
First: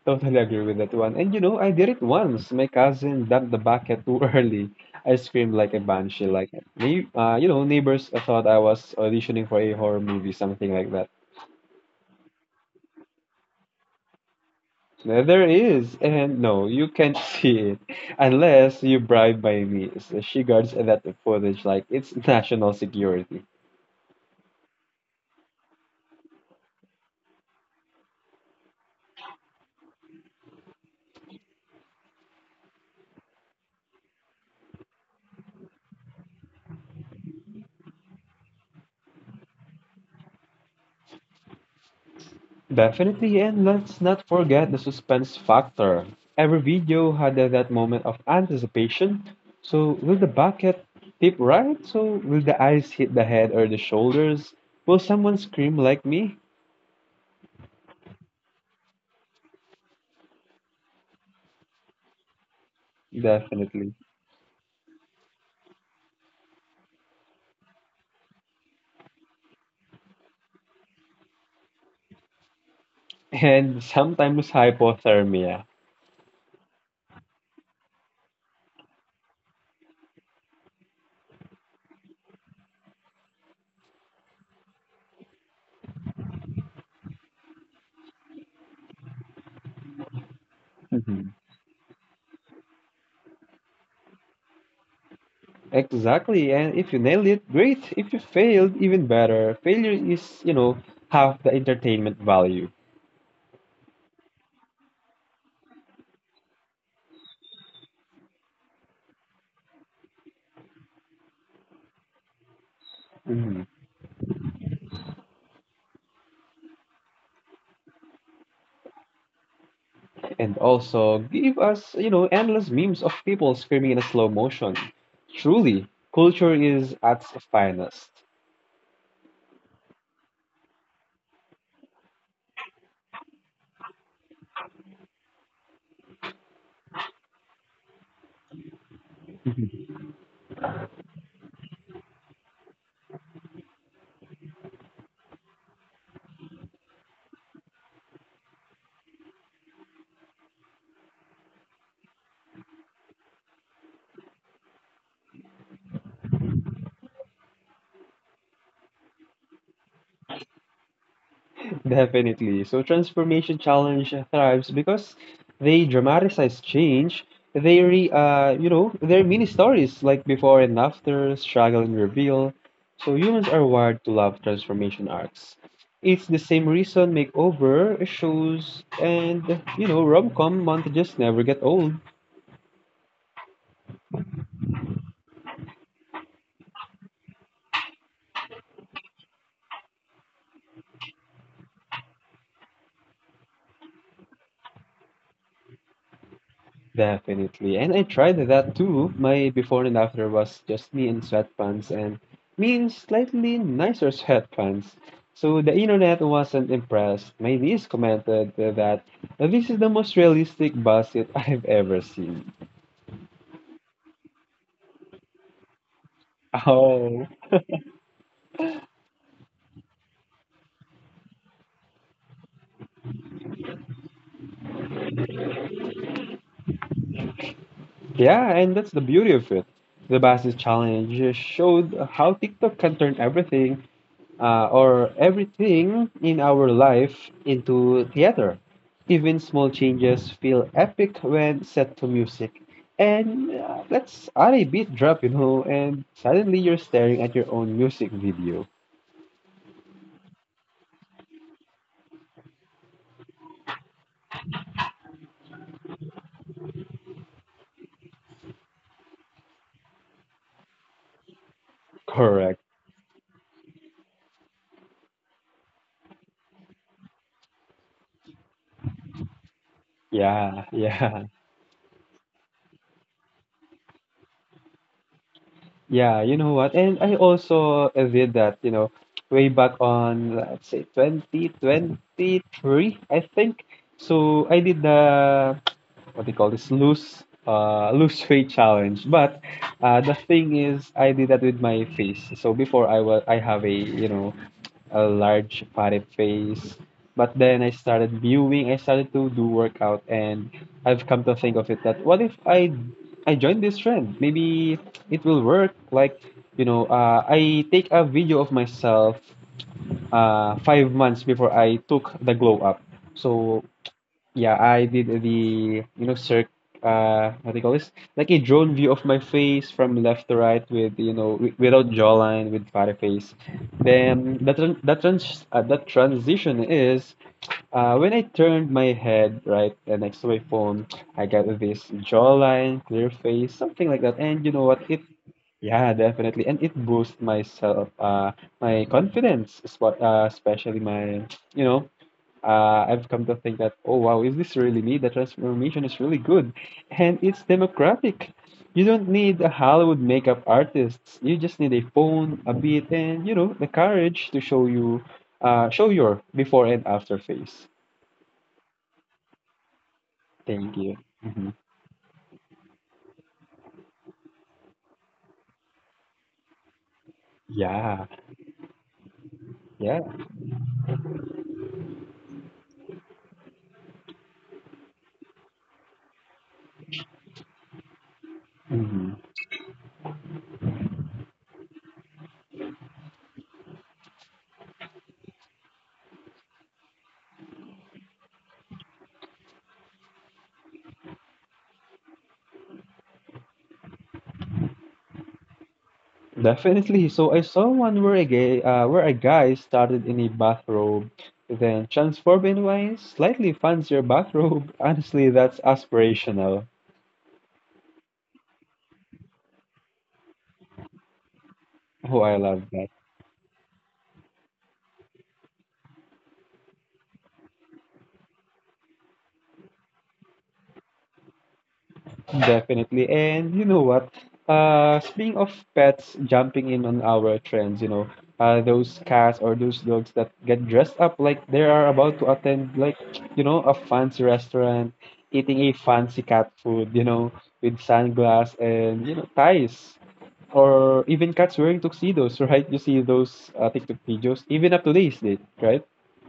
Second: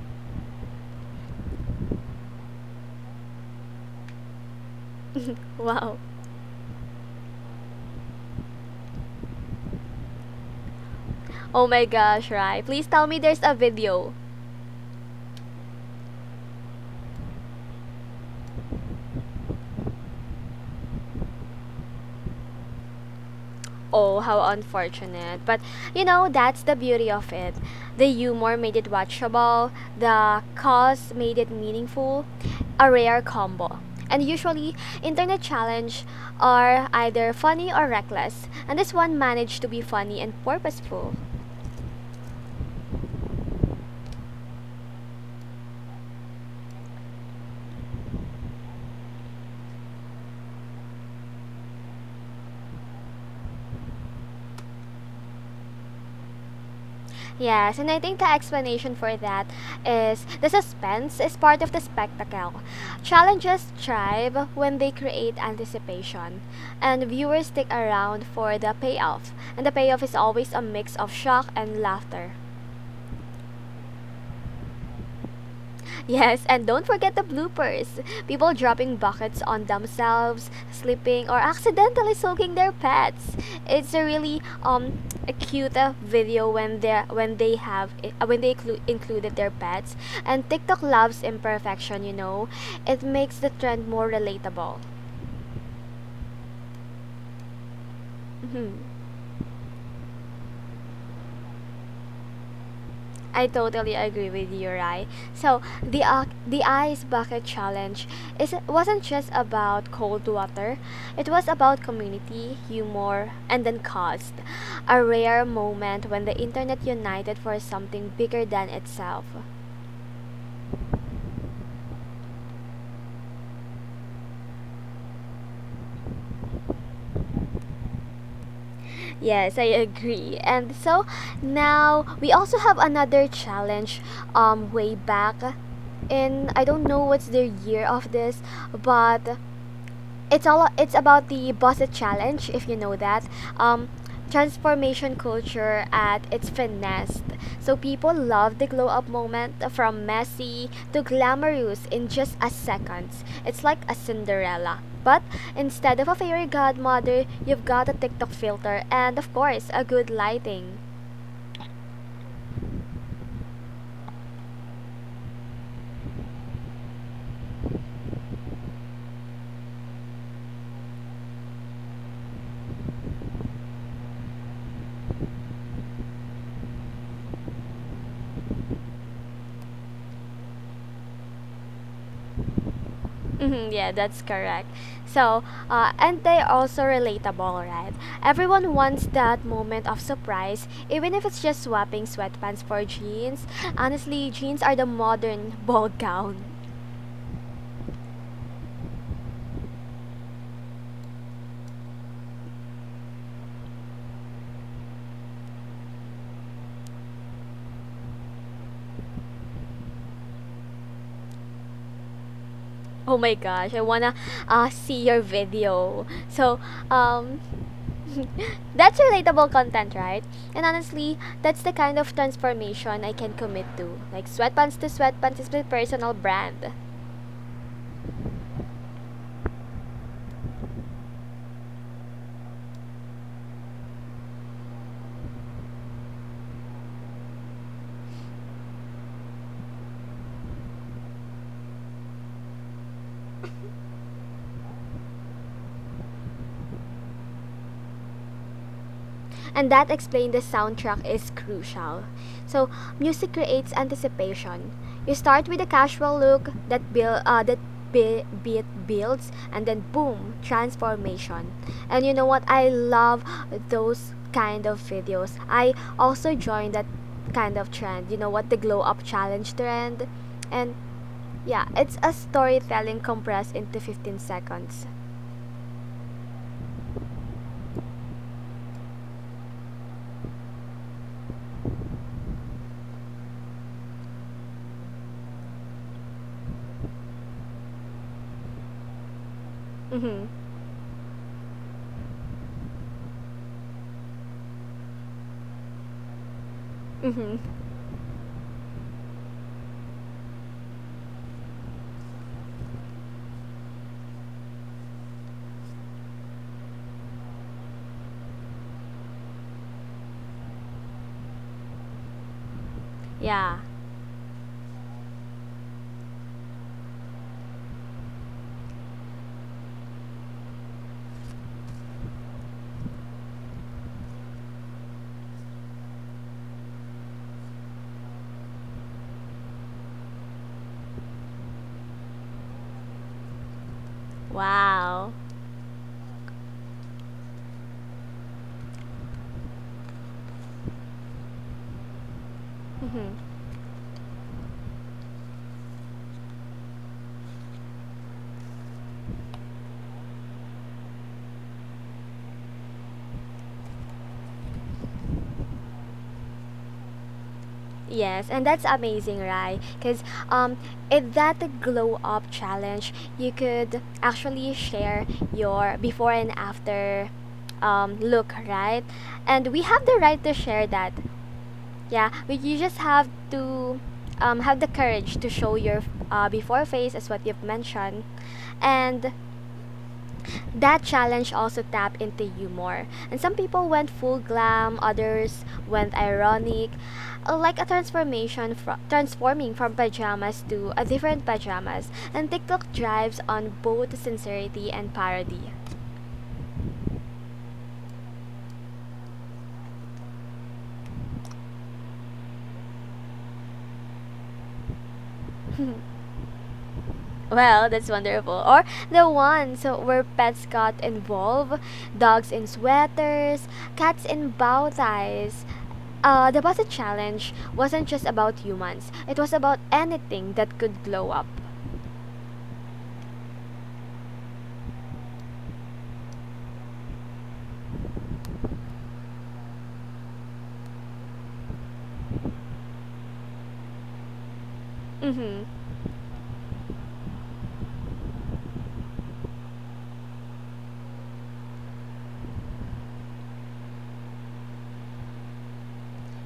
[SPEAKER 2] Totally agree with that one. And you know, I did it once. My cousin dumped the bucket too early. I screamed like a
[SPEAKER 1] wow.
[SPEAKER 2] banshee, like neigh- uh, you know, neighbors thought I was auditioning for a horror movie, something like that.
[SPEAKER 1] Oh my gosh, right. Please tell me there's a video.
[SPEAKER 2] There there is, and no, you can't see it unless you bribe my niece. She guards that footage like it's national security.
[SPEAKER 1] Oh, how unfortunate. But you know, that's the beauty of it. The humor made it watchable, the cause made it meaningful, a rare combo. And usually, internet challenge are either funny or reckless, and this one managed to be funny and purposeful.
[SPEAKER 2] Definitely, and let's not forget the suspense factor. Every video had that moment of anticipation. So, will the bucket tip right? So, will the eyes hit the head or the shoulders? Will someone scream like me?
[SPEAKER 1] Yes, and I think the explanation for that is the suspense is part of the spectacle. Challenges
[SPEAKER 2] Definitely.
[SPEAKER 1] thrive when they create anticipation, and viewers stick around for the payoff. And the payoff is always a mix of shock and laughter.
[SPEAKER 2] And sometimes hypothermia.
[SPEAKER 1] Yes, and don't forget the bloopers. People dropping buckets on themselves, slipping, or accidentally soaking their pets. It's a really um a cute uh, video when they when they have it, uh, when they inclu- included their pets. And TikTok loves
[SPEAKER 2] Mhm.
[SPEAKER 1] imperfection, you know. It makes the trend more relatable.
[SPEAKER 2] Exactly. And if you nailed it, great. If you
[SPEAKER 1] Mhm.
[SPEAKER 2] failed, even better. Failure is, you know, half the entertainment value.
[SPEAKER 1] I totally agree with you, right? So the uh, the ice bucket challenge is wasn't just about cold water; it was about community, humor,
[SPEAKER 2] Mhm.
[SPEAKER 1] and then cost. A rare moment when the internet united for something bigger than itself.
[SPEAKER 2] And also give us, you know, endless memes of people screaming in a slow motion. Truly, culture is at its finest.
[SPEAKER 1] Yes, I agree. And so now we also have another challenge. Um, way back in I don't know what's the year of this, but it's all it's about the Bosset Challenge, if you know that. Um, transformation culture at its finest. So people love the glow up moment from messy to glamorous in just a second. It's like a Cinderella. But instead of a fairy godmother, you've got a TikTok filter and of course a good lighting.
[SPEAKER 2] Definitely. So transformation challenge thrives because they dramatize change. They re, uh, you know, they're mini stories like before and after, struggle and reveal. So humans are wired to love transformation arcs. It's the same reason makeover shows and you know rom-com montages never get old.
[SPEAKER 1] Mhm, yeah, that's correct. So, uh, and they also relatable, right? Everyone wants that moment of surprise, even if it's just swapping sweatpants for jeans. Honestly, jeans are the modern ball gown.
[SPEAKER 2] Definitely. And I tried that too. My before and after was just me in sweatpants and me in slightly nicer sweatpants. So the internet wasn't impressed. My niece commented that this is the most realistic basket I've ever seen.
[SPEAKER 1] Oh my gosh, I wanna uh, see your video. So,
[SPEAKER 2] Oh.
[SPEAKER 1] um, that's relatable content, right? And honestly, that's the kind of transformation I can commit to. Like, sweatpants to sweatpants is my personal brand.
[SPEAKER 2] Yeah, and that's the beauty of it. The basket challenge showed how TikTok can turn everything uh, or everything in our life into theater. Even small changes feel epic when set to music. And uh, let's add a beat drop, you know, and suddenly you're staring at your own music video.
[SPEAKER 1] And that explained the soundtrack is crucial. So, music creates anticipation. You start with a casual look that build uh, that bi- beat builds and then boom, transformation. And you know what?
[SPEAKER 2] Correct.
[SPEAKER 1] I love those kind of videos. I also joined that kind of trend. You know what? The glow up challenge trend.
[SPEAKER 2] Yeah,
[SPEAKER 1] And
[SPEAKER 2] yeah,
[SPEAKER 1] yeah, it's a storytelling compressed into fifteen seconds.
[SPEAKER 2] yeah. You know what? And I also uh, did that, you know, way back on, let's say, twenty twenty-three, I think. So I did the what do you call this lose uh lose weight challenge. But uh the
[SPEAKER 1] Mhm.
[SPEAKER 2] thing is I did that with my face. So before, i was I have, a you know, a large fatty face, but
[SPEAKER 1] Mhm.
[SPEAKER 2] then i started viewing I started to do workout. And I've come to think of it, that what if i i join this trend, maybe it will work. Like, you know, uh I take a video of myself uh five months before I took the glow up. So
[SPEAKER 1] Yeah.
[SPEAKER 2] yeah, I did the, you know, circ, uh, what do you call this? Like a drone view of my face from left to right with, you know, wi- without jawline, with fatty face. Then that tran that trans uh, that transition is uh, when I turned my head right uh, next to my phone, I got this jawline, clear face, something like that. And you know what? It
[SPEAKER 1] Wow.
[SPEAKER 2] yeah, definitely, and it boosts myself, uh, my confidence, spo- uh, especially my, you know, uh, I've
[SPEAKER 1] Mhm.
[SPEAKER 2] come to think that, oh wow, is this really me? The transformation is really good, and it's democratic. You don't need a Hollywood makeup artists. You just need a phone, a beat, and you know the courage to show you, uh, show your before and after face.
[SPEAKER 1] Yes, and that's amazing, right? Because um,
[SPEAKER 2] Thank you.
[SPEAKER 1] in
[SPEAKER 2] Mhm.
[SPEAKER 1] that glow up challenge, you could actually share your before and after
[SPEAKER 2] Yeah,
[SPEAKER 1] um, look, right? And we have
[SPEAKER 2] yeah.
[SPEAKER 1] the right to share that. Yeah, but you just have to um, have the courage to show your uh, before face, as what you've mentioned,
[SPEAKER 2] Hmm.
[SPEAKER 1] and that challenge also tapped into humor, and some people went full glam, others went ironic, uh, like a transformation fro- transforming from pajamas to a different pajamas. And TikTok drives on both sincerity and parody.
[SPEAKER 2] Definitely. So I saw one where a gay, uh, where a guy started in a bathrobe, then transformed into a slightly fancier bathrobe. Honestly, that's aspirational.
[SPEAKER 1] Well, that's wonderful. Or the ones where pets got involved,
[SPEAKER 2] Oh, I
[SPEAKER 1] dogs in
[SPEAKER 2] love that.
[SPEAKER 1] sweaters, cats in bow ties. Uh, the Baza challenge wasn't just about humans. It was about anything that could glow up.
[SPEAKER 2] Definitely. And you know what? Uh, speaking of pets jumping in on our trends, you know, uh, those cats or those dogs that get dressed up like they are about to attend, like, you know, a fancy restaurant,
[SPEAKER 1] Mm-hmm.
[SPEAKER 2] eating a fancy cat food, you know, with sunglasses and, you know, ties. Or even cats wearing tuxedos, right? You see those uh, TikTok videos, even up to this date, right?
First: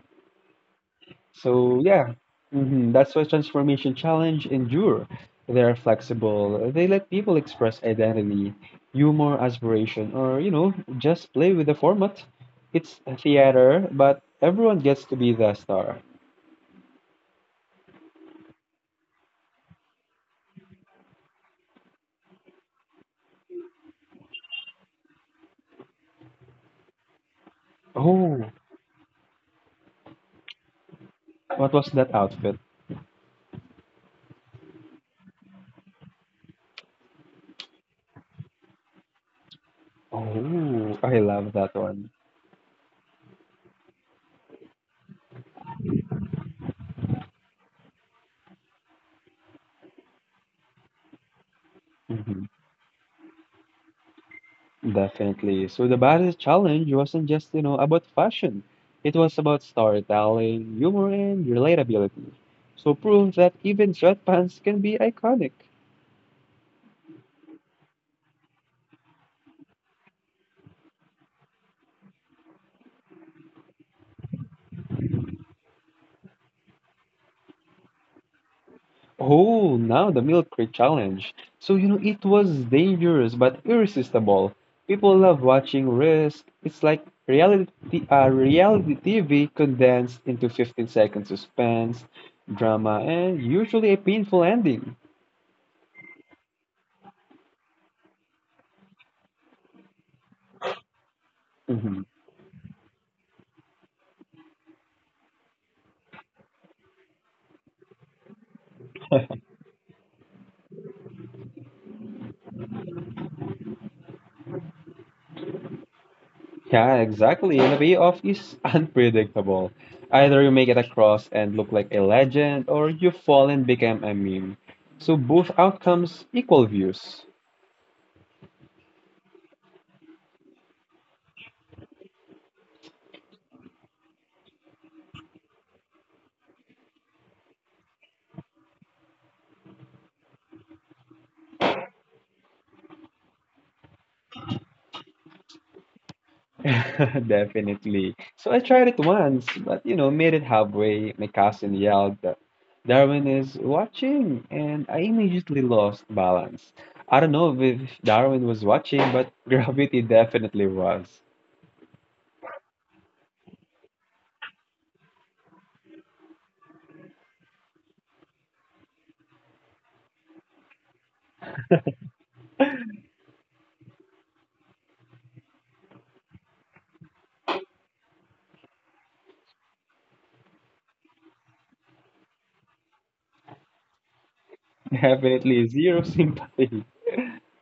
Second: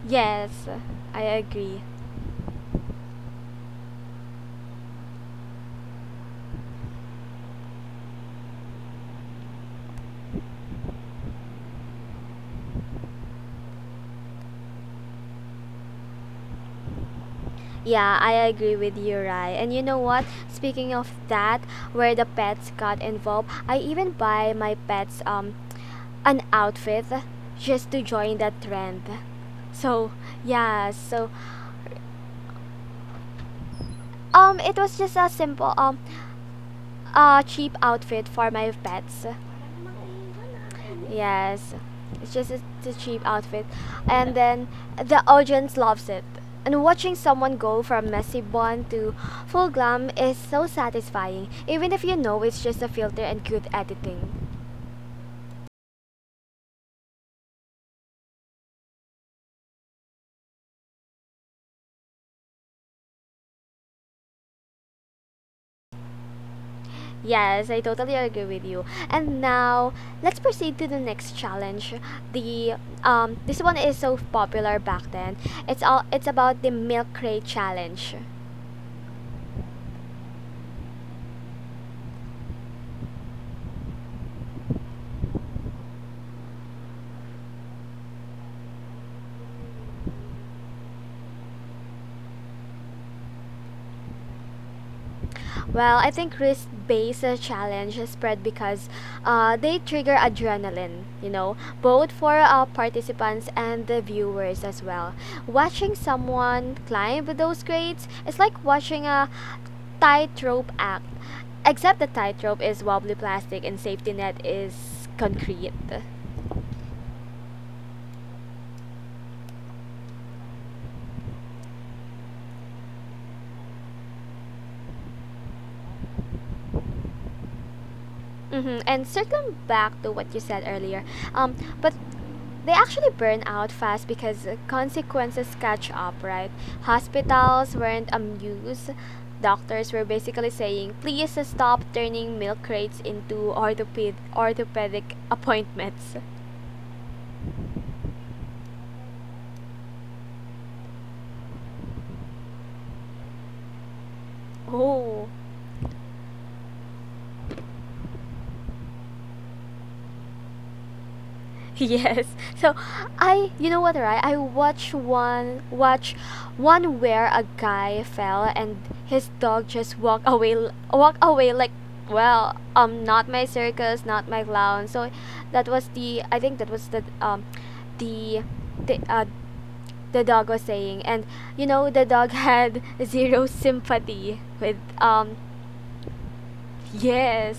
[SPEAKER 1] Yes, I
[SPEAKER 2] So
[SPEAKER 1] agree.
[SPEAKER 2] yeah, hmm, that's why transformation challenge endure. They are flexible. They let people express identity, humor, aspiration, or you know, just play with the format. It's a theater, but everyone gets to be the star.
[SPEAKER 1] Yeah, I agree with you, Rai. And you know what? Speaking of that, where the pets got involved, I even buy my pets um an outfit just to join
[SPEAKER 2] Oh,
[SPEAKER 1] that trend. So yeah, so
[SPEAKER 2] what was that outfit?
[SPEAKER 1] um it was just a simple um uh cheap outfit for my pets.
[SPEAKER 2] Oh, I love that
[SPEAKER 1] Yes,
[SPEAKER 2] one.
[SPEAKER 1] it's just a, it's a cheap outfit, and then the audience loves it. And watching someone go from messy bun to full glam is so satisfying, even if you
[SPEAKER 2] Mm-hmm.
[SPEAKER 1] know it's just a filter and cute editing.
[SPEAKER 2] Definitely. So the baddest challenge wasn't just, you know, about fashion. It was about storytelling, humor, and relatability. So prove that even sweatpants can be iconic.
[SPEAKER 1] Yes, I totally agree with you. And now let's proceed to the next challenge. The um, this one is so popular back then. It's all it's about the milk crate challenge.
[SPEAKER 2] Oh, now the milk crate challenge. So, you know, it was dangerous but irresistible. People love watching Risk. It's like reality, uh, reality T V condensed into fifteen seconds suspense, drama, and usually a painful ending.
[SPEAKER 1] Well, I think risk-based uh, challenge is spread because uh, they trigger adrenaline, you know,
[SPEAKER 2] Mm-hmm.
[SPEAKER 1] both for uh, participants and the viewers as well. Watching someone climb those grades is like watching a tightrope act, except the tightrope is wobbly plastic and safety net is concrete.
[SPEAKER 2] Yeah, exactly. And the payoff is unpredictable. Either you make it across and look like a legend, or you fall and become a meme. So both outcomes equal views.
[SPEAKER 1] Mm-hmm. And circling back to what you said earlier, um, but they actually burn out fast because uh, consequences catch up, right? Hospitals weren't amused. Doctors were basically saying, please uh, stop turning milk crates into orthoped- orthopedic appointments.
[SPEAKER 2] Definitely. So I tried it once, but you know, made it halfway. My cousin yelled that Darwin is watching, and I
[SPEAKER 1] Oh.
[SPEAKER 2] immediately lost balance. I don't know if Darwin was watching, but gravity definitely was.
[SPEAKER 1] Yes. So I you know what, right? I watch one watch one where a guy fell and his dog just walk away walk away like well, um not my circus, not my clown. So that was the I think that was the um the the uh the dog was saying and you know the dog had zero sympathy with um
[SPEAKER 2] Definitely zero sympathy.
[SPEAKER 1] yes.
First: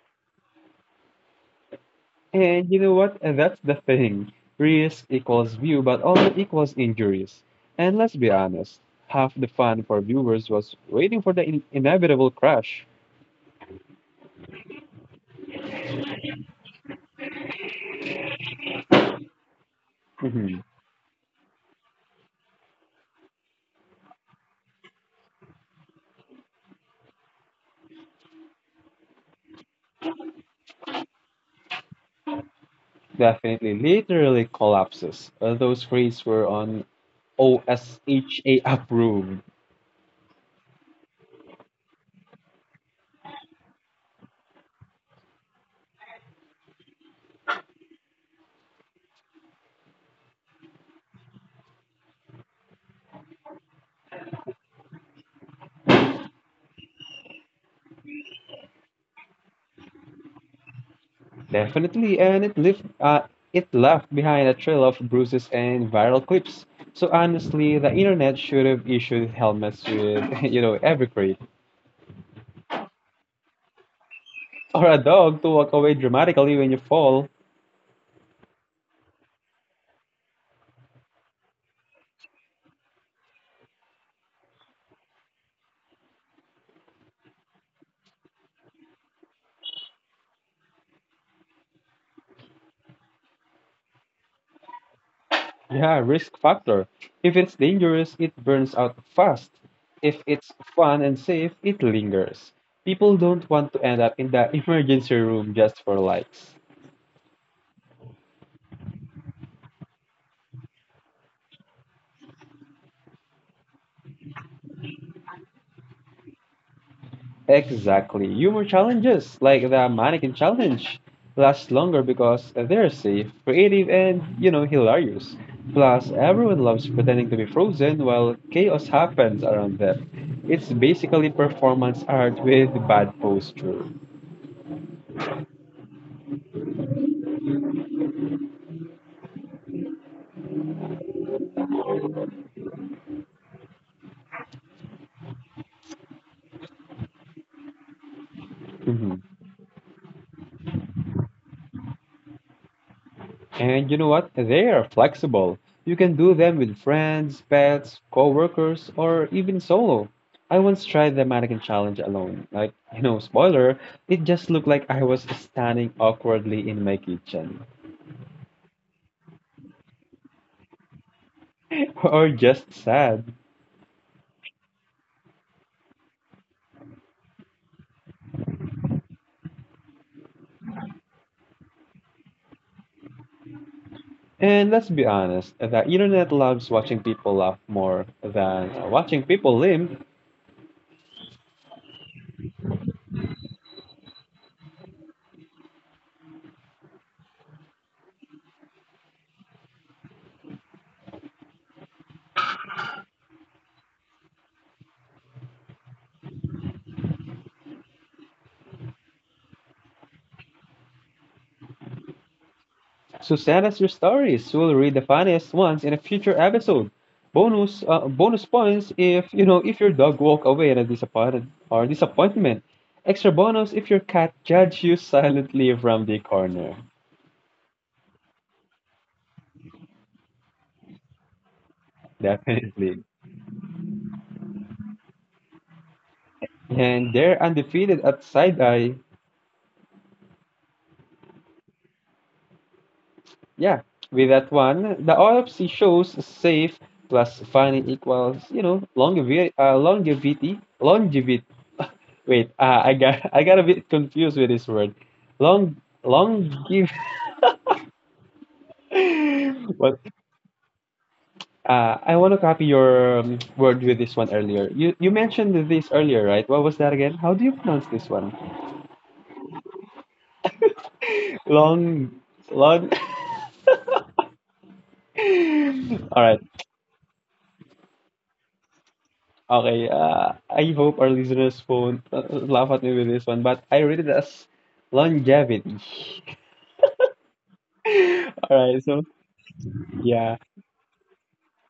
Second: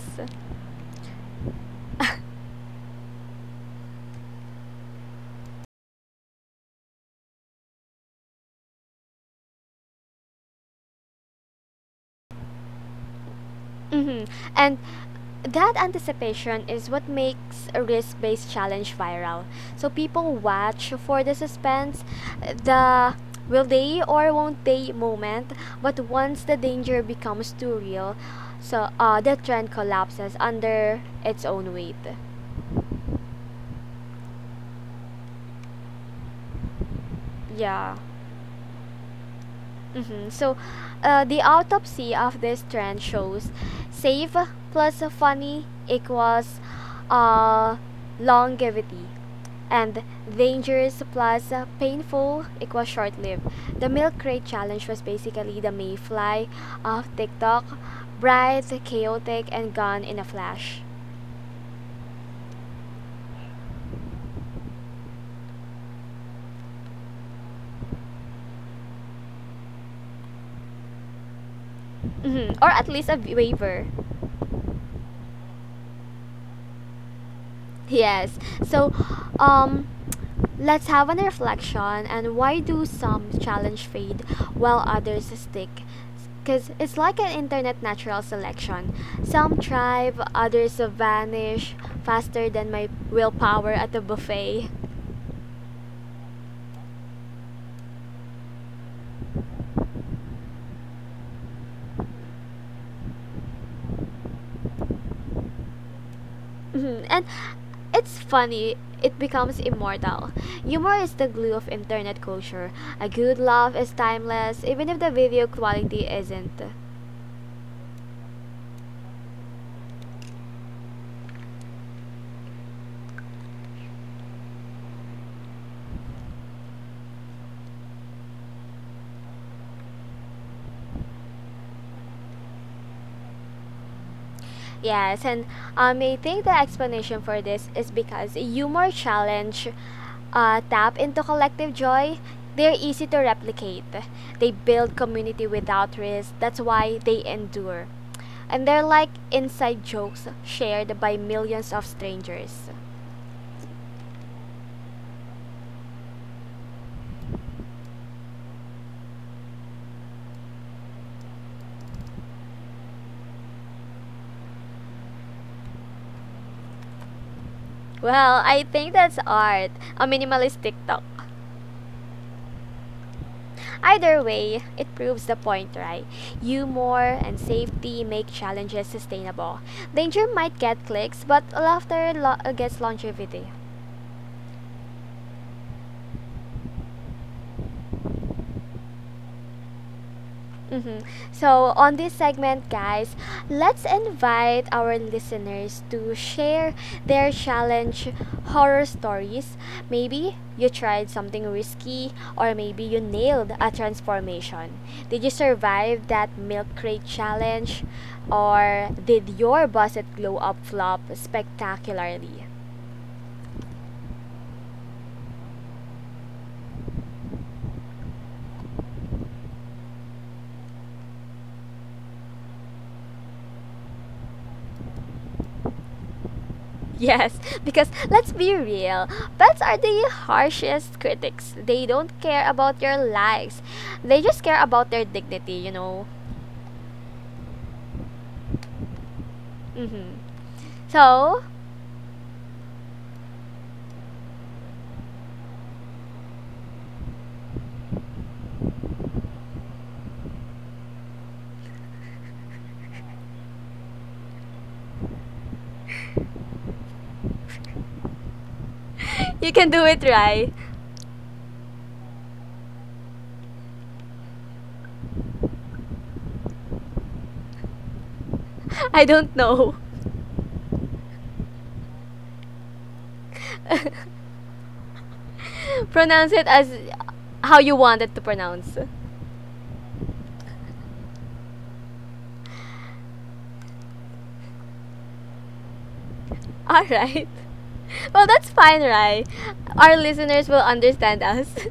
[SPEAKER 2] And you know what? And that's the thing. Risk equals view, but also equals injuries. And let's be honest, half the fun for viewers was waiting for the in- inevitable crash.
[SPEAKER 1] Mm-hmm. And that anticipation is what makes a risk based challenge viral. So people
[SPEAKER 2] Mhm.
[SPEAKER 1] watch for the suspense, the will they or won't they moment, but once the danger becomes too real, so uh, the trend collapses under its own weight.
[SPEAKER 2] Definitely, literally collapses. Uh, those crates were on
[SPEAKER 1] Yeah.
[SPEAKER 2] OSHA approved.
[SPEAKER 1] Mm-hmm. So, uh, the autopsy of this trend shows safe plus funny equals uh, longevity, and dangerous plus painful equals short lived. The milk crate challenge was basically the mayfly of TikTok, bright, chaotic, and gone in a flash.
[SPEAKER 2] Definitely, and it left uh, it left behind a trail of bruises and viral clips. So honestly, the internet should have issued helmets with you know every crate.
[SPEAKER 1] Mm-hmm. Or at least a waiver.
[SPEAKER 2] Or a dog to walk away dramatically when you fall.
[SPEAKER 1] Yes. So, um, let's have an reflection and why do some challenge fade while others stick? Because it's like an internet natural selection. Some thrive, others vanish faster than my willpower at a buffet.
[SPEAKER 2] Yeah, risk factor. If it's dangerous, it burns out fast. If it's fun and safe, it lingers. People don't want to end up in the emergency room just for likes.
[SPEAKER 1] And it's funny, it becomes immortal. Humor is the glue of internet culture. A good laugh is timeless, even if the video quality isn't.
[SPEAKER 2] Exactly. Humor challenges, like the mannequin challenge, last longer because they're safe, creative, and, you know, hilarious. Plus, everyone loves pretending to be frozen while chaos happens around them. It's basically performance art with bad posture.
[SPEAKER 1] Yes, and um, I think the explanation for this is because humor challenge uh, tap into collective joy. They're easy to replicate. They build community without risk. That's why they endure. And they're like inside jokes shared by millions of strangers.
[SPEAKER 2] And you know what? They are flexible. You can do them with friends, pets, coworkers, or even solo. I once tried the mannequin challenge alone. Like, you know, spoiler, it just looked like I was standing awkwardly in my kitchen.
[SPEAKER 1] Well, I think that's art. A minimalist TikTok.
[SPEAKER 2] Or just sad.
[SPEAKER 1] Either way, it proves the point, right? Humor and safety make challenges sustainable. Danger might get clicks, but laughter lo- gets longevity.
[SPEAKER 2] And let's be honest, the internet loves watching people laugh more than watching people limp.
[SPEAKER 1] Mm-hmm. So, on this segment, guys, let's invite our listeners to share their challenge horror stories. Maybe you tried something risky, or maybe you nailed a transformation. Did you survive that milk crate challenge? Or did your busted glow up flop spectacularly?
[SPEAKER 2] So send us your stories. We'll read the funniest ones in a future episode. Bonus uh, bonus points if you know if your dog walk away in a disappointed or disappointment. Extra bonus if your cat judge you silently from the corner.
[SPEAKER 1] Yes, because let's be real, pets are the harshest critics. They don't care about your
[SPEAKER 2] Definitely.
[SPEAKER 1] likes, they just care about their dignity, you know.
[SPEAKER 2] And they're undefeated at side eye.
[SPEAKER 1] Hmm. So,
[SPEAKER 2] Yeah, with that one, the autopsy shows safe plus funny equals you know longevity, uh, longevity, longevity. Wait, uh, I got I got a bit confused with this word. Long long give.
[SPEAKER 1] you can do
[SPEAKER 2] Well,
[SPEAKER 1] it right.
[SPEAKER 2] uh, I want to copy your um, word with this one earlier. You you mentioned this earlier, right? What was that again? How do you pronounce this one?
[SPEAKER 1] I don't know.
[SPEAKER 2] Long long. All
[SPEAKER 1] Pronounce
[SPEAKER 2] right.
[SPEAKER 1] it as how you want it to pronounce.
[SPEAKER 2] Okay. Uh, I hope our listeners won't uh, laugh at me with this one, but I read it as longevity.
[SPEAKER 1] Alright. Well, that's
[SPEAKER 2] All
[SPEAKER 1] fine,
[SPEAKER 2] right. So
[SPEAKER 1] right? Our
[SPEAKER 2] yeah.
[SPEAKER 1] listeners will understand us.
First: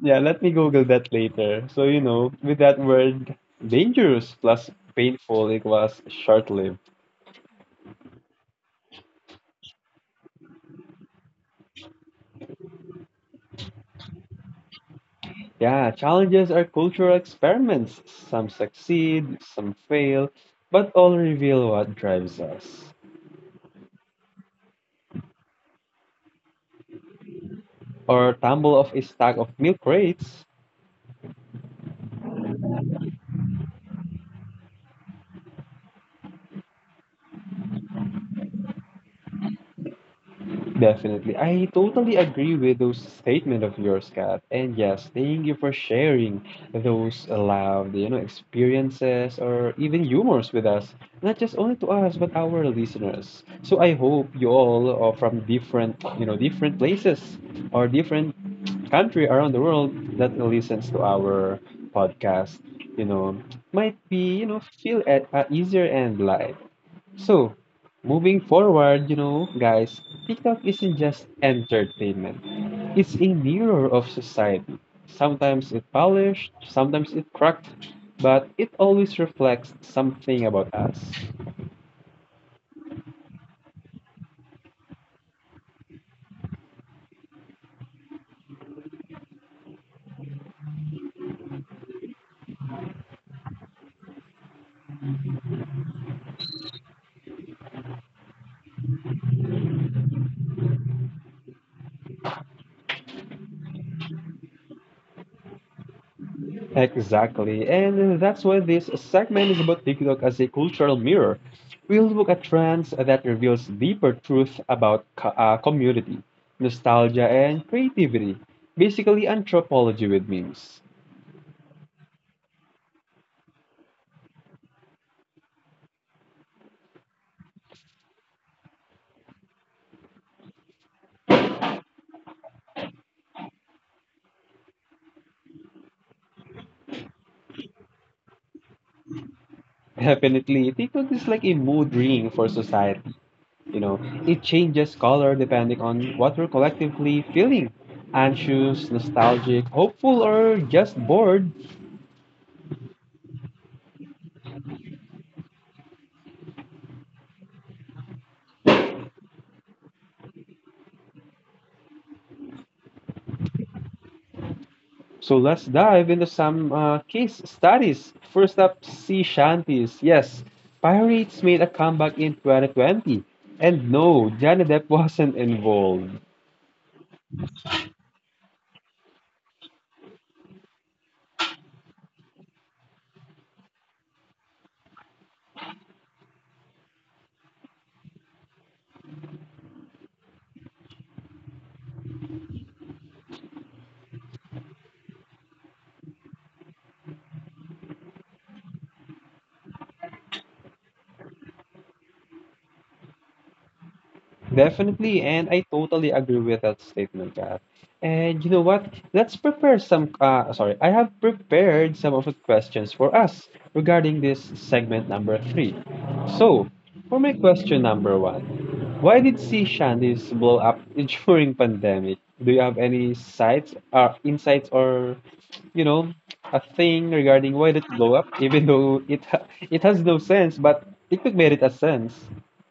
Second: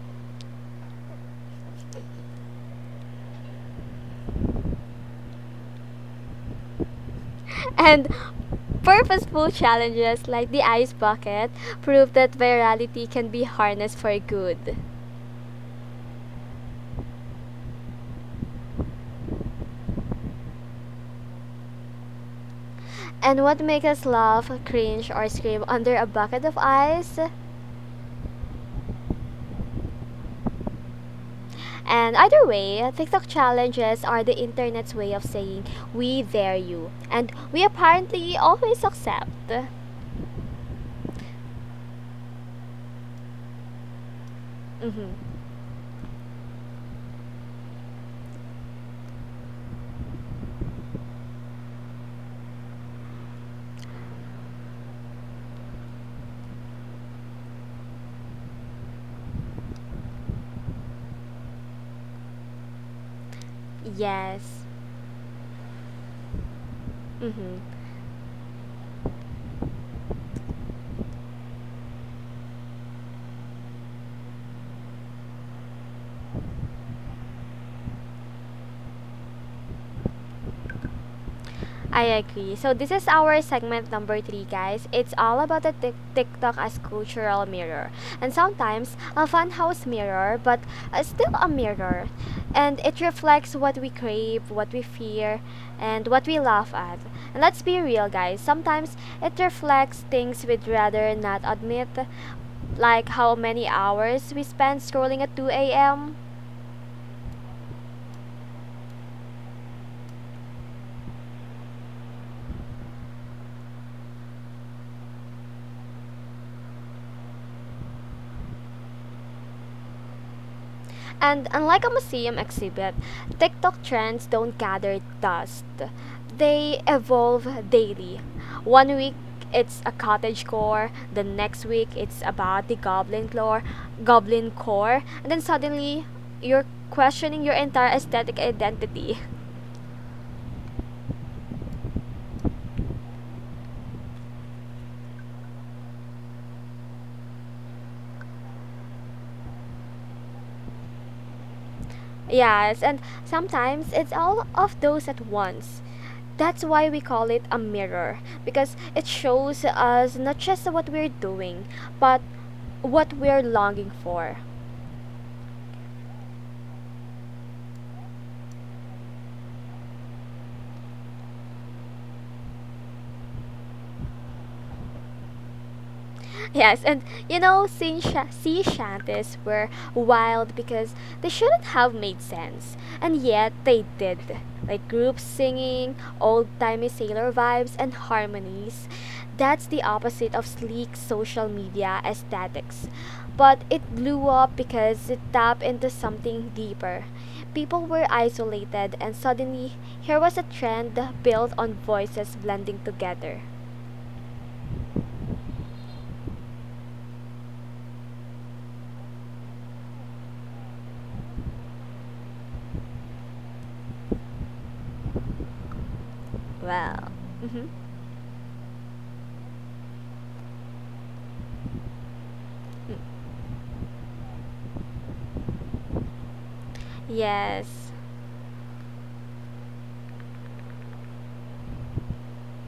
[SPEAKER 2] Yeah, let me Google that later. So, you know, with that word dangerous plus painful, it was short lived.
[SPEAKER 1] And purposeful challenges like the ice bucket prove that virality can be harnessed for good.
[SPEAKER 2] Yeah, challenges are cultural experiments. Some succeed, some fail, but all reveal what drives us.
[SPEAKER 1] And what makes us laugh, cringe, or scream under a bucket of ice?
[SPEAKER 2] Or tumble off a stack of milk crates.
[SPEAKER 1] And either way, TikTok challenges are the internet's way of saying we dare you, and we apparently always accept.
[SPEAKER 2] Definitely. I totally agree with those statement of yours, Kat. And yes,
[SPEAKER 1] Mm-hmm.
[SPEAKER 2] thank you for sharing those loud, you know, experiences or even humors with us. Not just only to us, but our listeners. So I hope you all are from different, you know, different places or different country around the world that listens to our podcast, you know, might be, you know,
[SPEAKER 1] Yes.
[SPEAKER 2] feel at, uh, easier and light. So,
[SPEAKER 1] Mm-hmm.
[SPEAKER 2] moving forward, you know, guys, TikTok isn't just entertainment. It's a mirror of society. Sometimes it polished, sometimes it cracked, but it always reflects something about us.
[SPEAKER 1] I agree. So this is our segment number three, guys. It's all about the Tik- TikTok as cultural mirror, and sometimes a funhouse mirror, but uh, still a mirror, and it reflects what we crave, what we fear, and what we laugh at. And let's be real, guys. Sometimes it reflects things we'd rather not admit, like how many hours we spend scrolling at two a m.
[SPEAKER 2] Exactly, and that's why this segment is about TikTok as a cultural mirror. We'll look at trends that reveals deeper truth about co- uh, community, nostalgia, and creativity. Basically, anthropology with memes.
[SPEAKER 1] And unlike a museum exhibit, TikTok trends don't gather dust. They evolve daily. One week it's a cottage core, the next week it's about the goblin lore, goblin core, and then suddenly you're questioning your entire aesthetic identity.
[SPEAKER 2] Definitely, TikTok is like a mood ring for society. You know, it changes color depending on what we're collectively feeling anxious, nostalgic, hopeful, or just bored.
[SPEAKER 1] Yes, and sometimes it's all of those at once. That's why we call it a mirror, because it shows us not just what we're doing, but what we're longing for.
[SPEAKER 2] So let's dive into some uh, case studies. First up, sea shanties. Yes, pirates made a comeback in twenty twenty. And no, Johnny Depp wasn't involved.
[SPEAKER 1] Yes, and you know, sea, sha- sea shanties were wild because they shouldn't have made sense, and yet they did. Like group singing, old timey sailor vibes, and harmonies. That's the opposite of sleek social media aesthetics. But it blew up because it tapped into something deeper. People were isolated, and suddenly here was a trend built on voices blending together.
[SPEAKER 2] Definitely, and I totally agree with that statement, Kat. And you know what? Let's prepare some. Uh, sorry, I have prepared some of the questions for us regarding this segment number three. So,
[SPEAKER 1] Well,
[SPEAKER 2] for my
[SPEAKER 1] mm-hmm.
[SPEAKER 2] question number one, why did sea shanties blow up during pandemic? Do you have
[SPEAKER 1] Hmm.
[SPEAKER 2] any sights, uh, insights, or you know, a thing regarding why did it
[SPEAKER 1] Yes.
[SPEAKER 2] blow up? Even though it ha- it has no sense, but it could merit a sense.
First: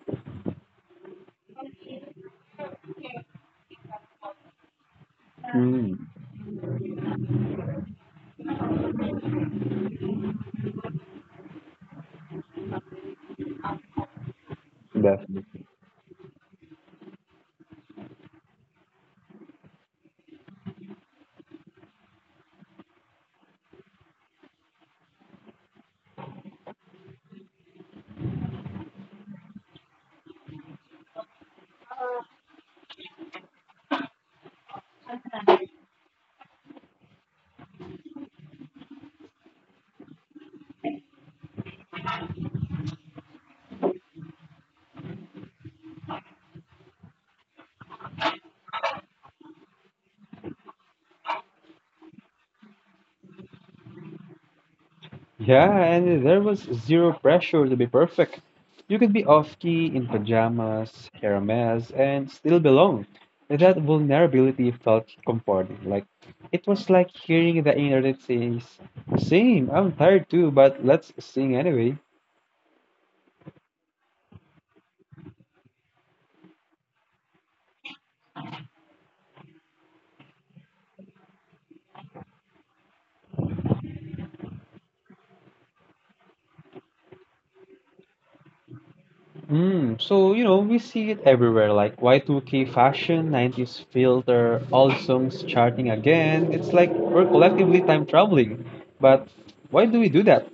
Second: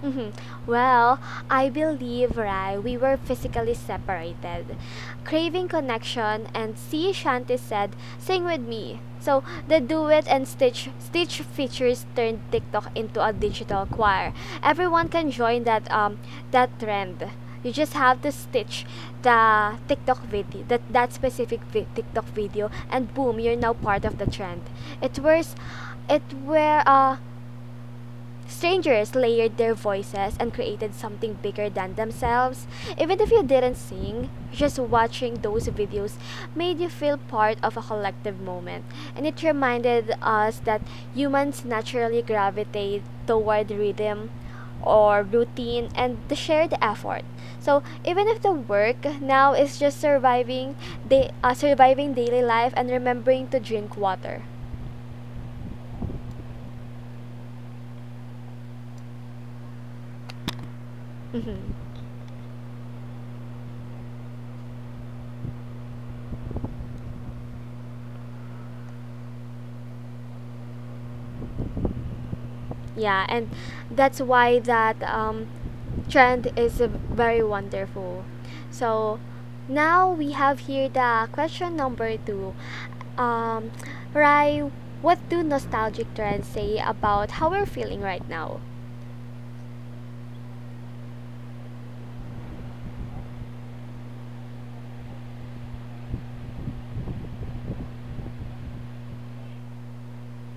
[SPEAKER 1] hmm Well, I believe, right, we were physically separated. Craving
[SPEAKER 2] Mm,
[SPEAKER 1] connection and see Shanti said, sing with me. So the duet and Stitch Stitch features turned TikTok into a digital choir. Everyone can join
[SPEAKER 2] definitely.
[SPEAKER 1] that um that trend. You just have to stitch the TikTok video, that, that specific vi- TikTok video, and boom, you're now part of the trend. It was, it were, uh, Strangers layered their voices and created something bigger than themselves. Even if you didn't sing, just watching those videos made you feel part of a collective moment. And it reminded us that humans naturally gravitate toward rhythm or routine and the shared effort. So even if the work now is just surviving, they uh, surviving daily life and remembering to drink water.
[SPEAKER 2] Yeah, and there was zero pressure to be perfect. You could be off key in pajamas, hair a mess, and still belong. That vulnerability felt comforting. Like it was like hearing the inner that says, "Same, I'm tired too, but let's sing anyway."
[SPEAKER 1] yeah, and that's why that um, trend is uh, very wonderful. So now we have here the question number two. um, Rai, what do nostalgic trends say about how we're feeling right now?
[SPEAKER 2] Mm, so you know we see it everywhere, like Y two K fashion, nineties filter, all songs charting again. It's like we're collectively time traveling. But why do we do that?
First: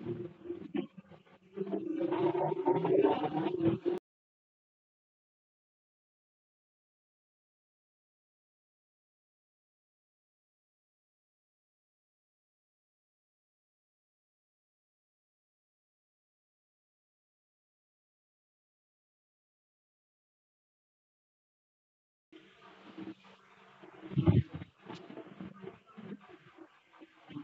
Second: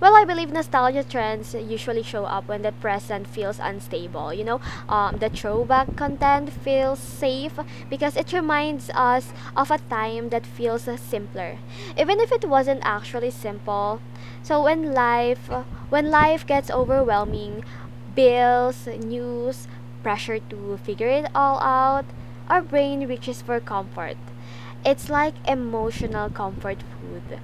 [SPEAKER 1] Well, I believe nostalgia trends usually show up when the present feels unstable. You know, um, the throwback content feels safe because it reminds us of a time that feels uh, simpler, even if it wasn't actually simple. So when life, when life gets overwhelming, bills, news, pressure to figure it all out, our brain reaches for comfort. It's like emotional comfort food.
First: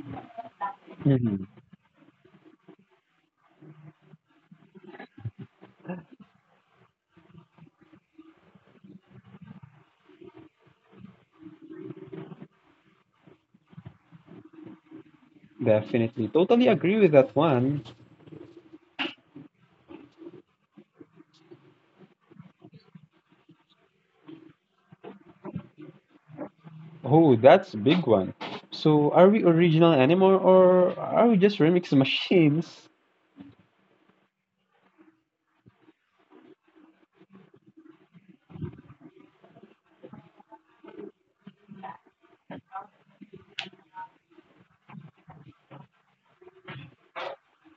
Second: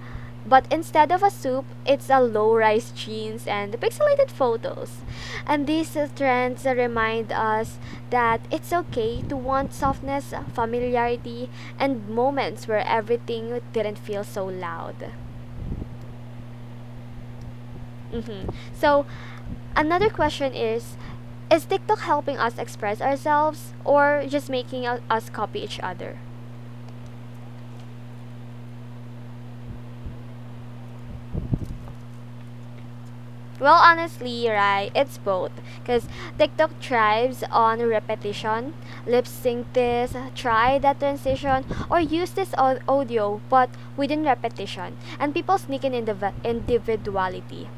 [SPEAKER 1] But instead of a soup, it's a low rise jeans and pixelated photos. And these uh, trends remind us that it's okay to want softness, familiarity, and moments where everything didn't feel so loud.
[SPEAKER 2] Definitely. Totally agree with that one.
[SPEAKER 1] Hmm. So, another question is Is TikTok helping us express ourselves or just making u- us copy each other?
[SPEAKER 2] Oh, that's a big one. So are we original anymore or are we just remix machines?
[SPEAKER 1] Well, honestly, right, it's both. Because TikTok thrives on repetition, lip sync this, try that transition, or use this au- audio, but within repetition. And people sneak in indiv- individuality.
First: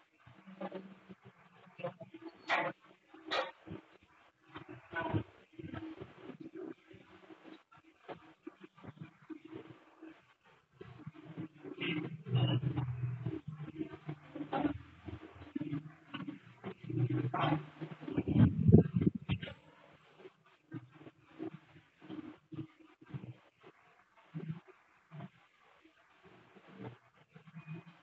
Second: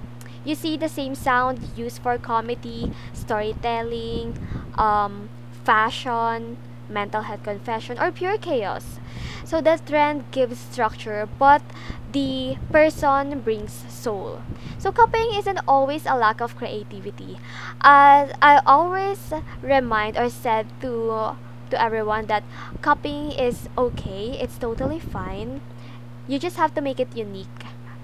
[SPEAKER 1] You see the same sound used for comedy, storytelling, um, fashion, mental health confession, or pure chaos. So the trend gives structure, but the person brings soul. So copying isn't always a lack of creativity. As I always remind or said to to everyone that copying is okay, it's totally fine. You just have to make it unique,